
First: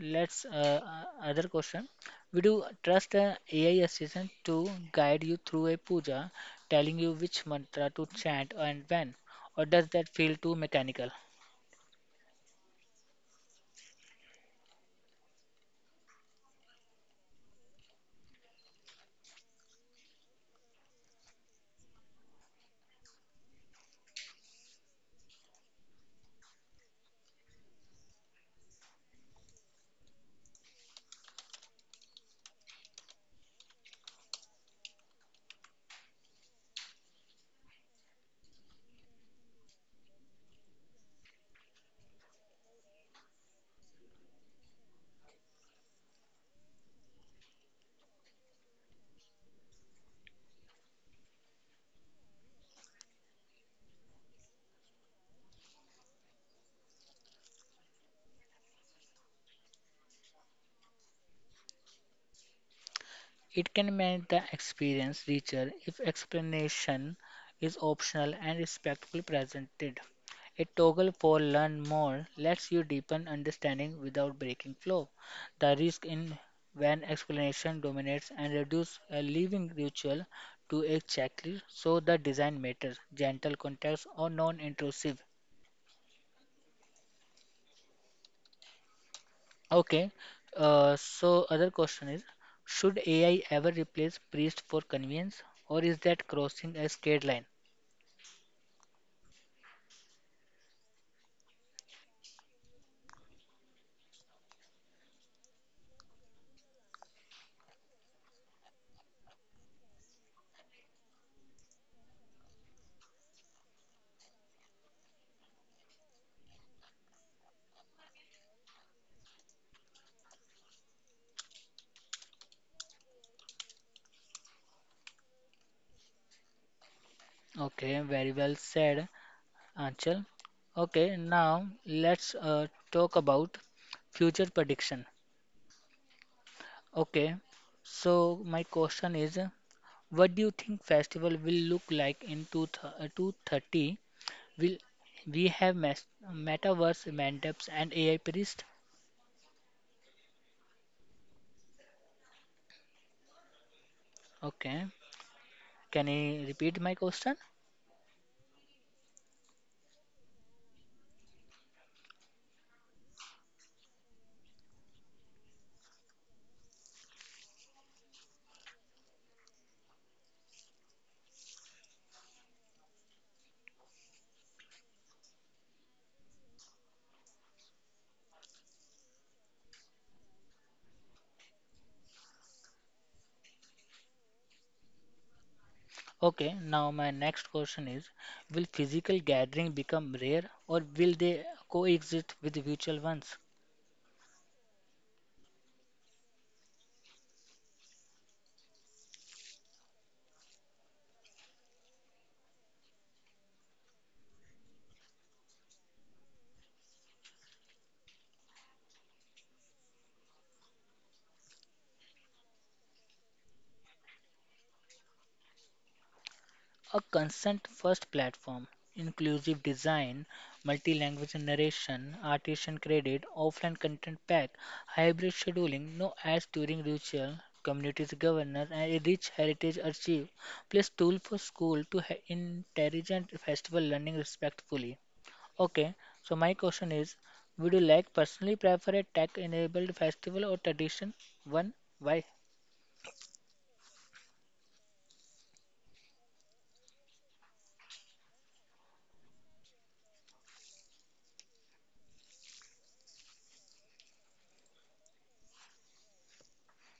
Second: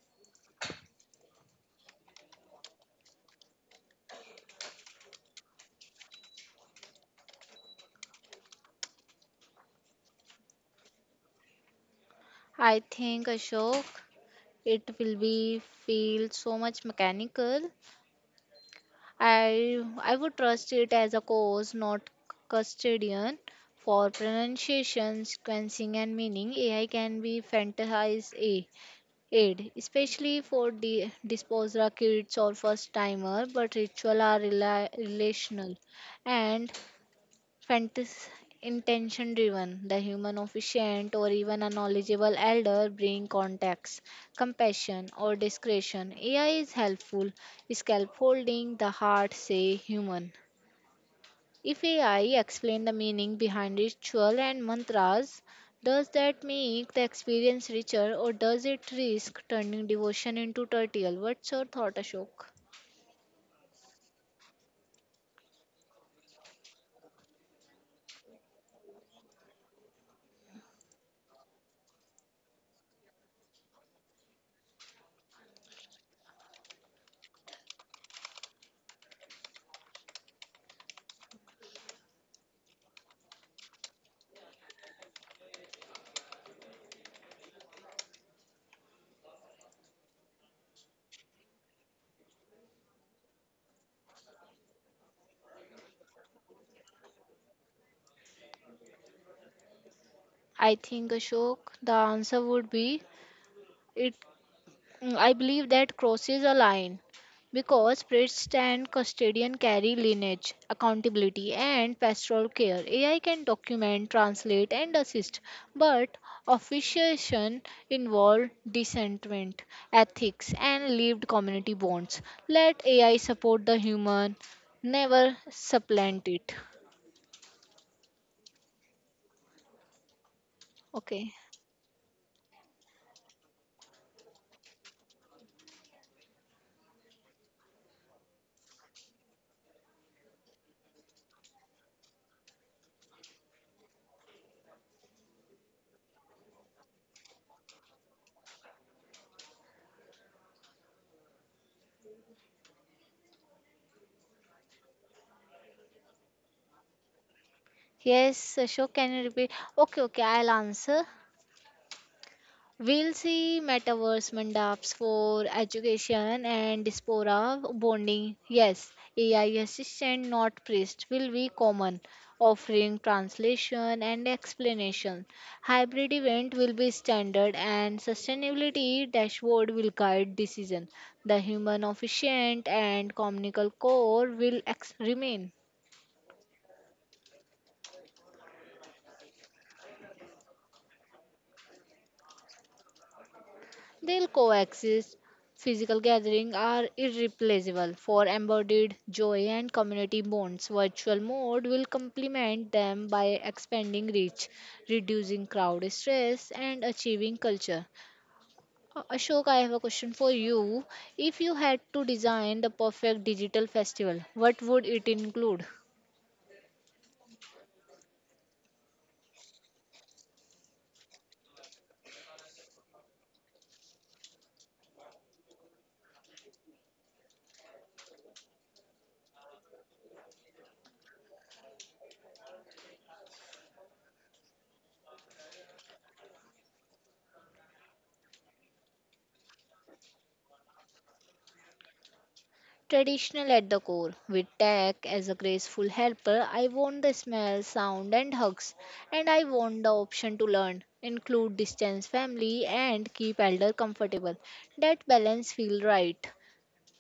let's other question. Would you trust an AI assistant to guide you through a puja, telling you which mantra to chant and when, or does that feel too mechanical? I think, Ashok, it will be feel so much mechanical. I would trust it as a course, not custodian. For pronunciation, sequencing, and meaning, AI can be fantasized a aid, especially for the disposer kids or first timer. But ritual are relational, and fantas- intention driven. The human officiant or even a knowledgeable elder bring context, compassion, or discretion. AI is helpful, scaffolding the heart, say human. If AI explain the meaning behind ritual and mantras, does that make the experience richer or does it risk turning devotion into tertial? What's your thought, Ashok? It can make the experience richer if explanation is optional and respectfully presented. A toggle for learn more lets you deepen understanding without breaking flow. The risk in when explanation dominates and reduce a living ritual to a checklist, so the design matters, gentle context or non-intrusive. Okay, so other question is, should AI ever replace priest for convenience, or is that crossing a scared line? I think, Ashok, the answer would be it. Mm, I believe that crosses a line because priests and custodian carry lineage, accountability, and pastoral care. AI can document, translate, and assist, but officiation involves dissentment, ethics, and lived community bonds. Let AI support the human, never supplant it. Okay, very well said, Anchal. Okay, Okay. now let's talk about future prediction. Okay, so my question is, what do you think festival will look like in 2230? Will we have mes metaverse mandaps and AI priest? Okay, can I repeat my question? Yes, Ashok, can you repeat? Okay, okay, I'll answer. We'll see metaverse mandaps for education and diaspora bonding. Yes, AI assistant, not priest, will be common, offering translation and explanation. Hybrid event will be standard, and sustainability dashboard will guide decision. The human efficient and communal core will remain. Okay, now my next question is, will physical gathering become rare or will they coexist with virtual ones? They'll coexist. Physical gatherings are irreplaceable for embodied joy and community bonds. Virtual mode will complement them by expanding reach, reducing crowd stress, and achieving culture. Ashok, I have a question for you. If you had to design the perfect digital festival, what would it include? A consent first platform, inclusive design, multi language narration, artisan credit, offline content pack, hybrid scheduling, no ads during ritual, communities governance, and a rich heritage archive, plus tool for school to intelligent festival learning respectfully. Okay, so my question is, would you like personally prefer a tech enabled festival or tradition? One, why? Traditional at the core, with tech as a graceful helper, I want the smell, sound, and hugs, and I want the option to learn, include distance family, and keep elder comfortable. That balance feel right.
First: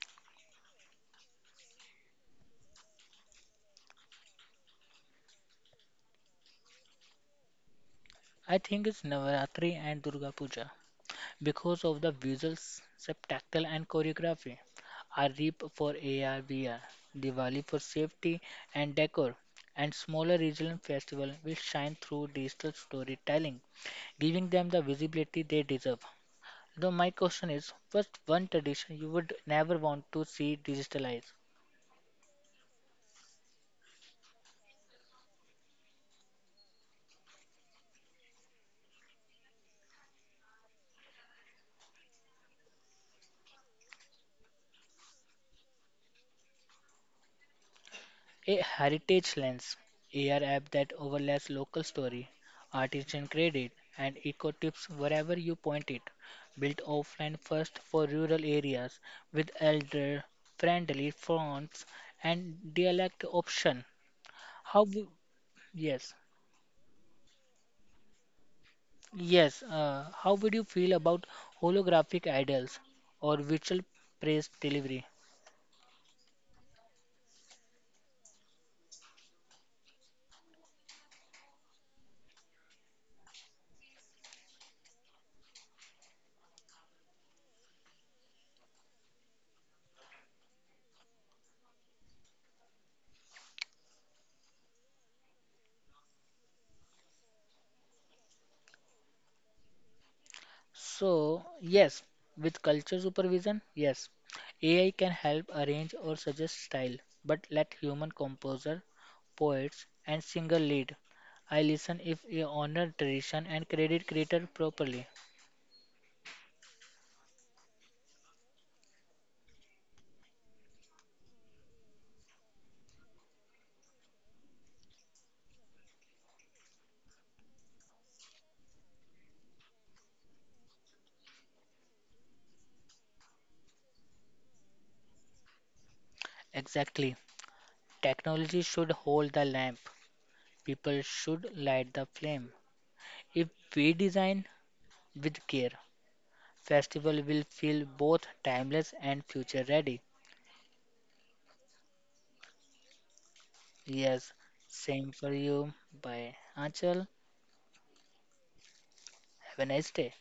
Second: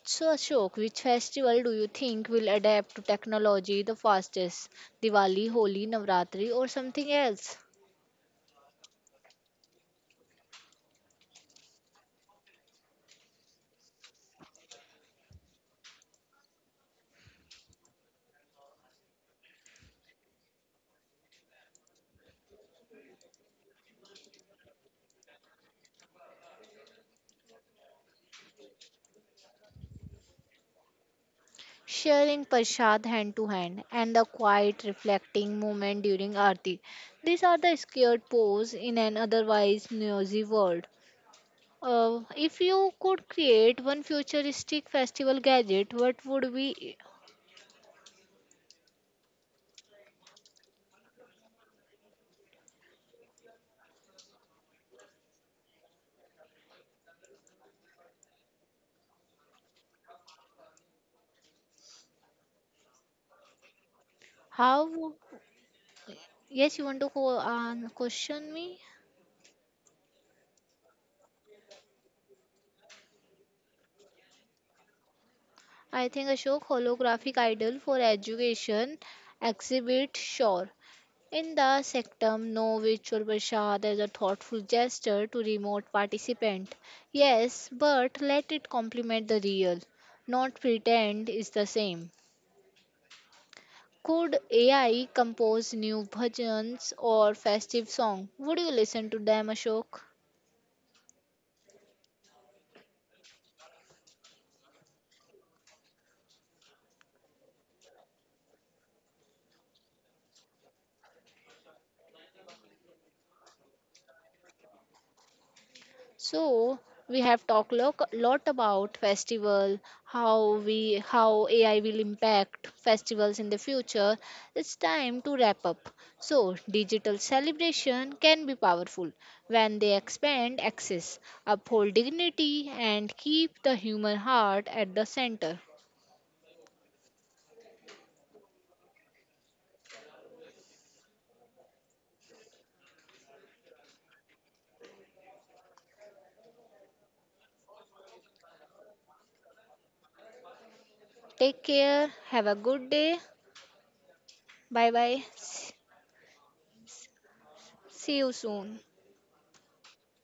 So, Ashok, which festival do you think will adapt to technology the fastest? Diwali, Holi, Navratri, or something else? I think it's Navaratri and Durga Puja, because of the visuals, spectacle, and choreography. A Reap for AR Diwali for safety and decor, and smaller regional festival will shine through digital storytelling, giving them the visibility they deserve. Now my question is, what's one tradition you would never want to see digitalized? Sharing prasad hand to hand, and the quiet reflecting moment during aarti. These are the scared pose in an otherwise noisy world. If you could create one futuristic festival gadget, what would be? A Heritage Lens, AR app that overlays local story, artisan credit, and eco tips wherever you point it. Built offline first for rural areas with elder friendly fonts and dialect option. How How? w- yes. Yes, you want to question me? Yes, how would you feel about holographic idols or virtual praise delivery? I think, Ashok, holographic idol for education exhibit sure. In the sectum, no virtual prashad as a thoughtful gesture to remote participant. Yes, but let it complement the real, not pretend is the same. Could AI compose new bhajans or festive song? Would you listen to them, Ashok? So, yes, with culture supervision, yes, AI can help arrange or suggest style, but let human composer, poets, and singer lead. I listen if you honor tradition and credit creator properly. So we have talked lot about festival, how AI will impact festivals in the future. It's time to wrap up. So digital celebration can be powerful when they expand access, uphold dignity, and keep the human heart at the center. Exactly. Technology should hold the lamp. People should light the flame. If we design with care, festival will feel both timeless and future ready. Take care. Have a good day. Yes, Bye same bye. for you. Bye, Anchal. See you soon. Have a nice day.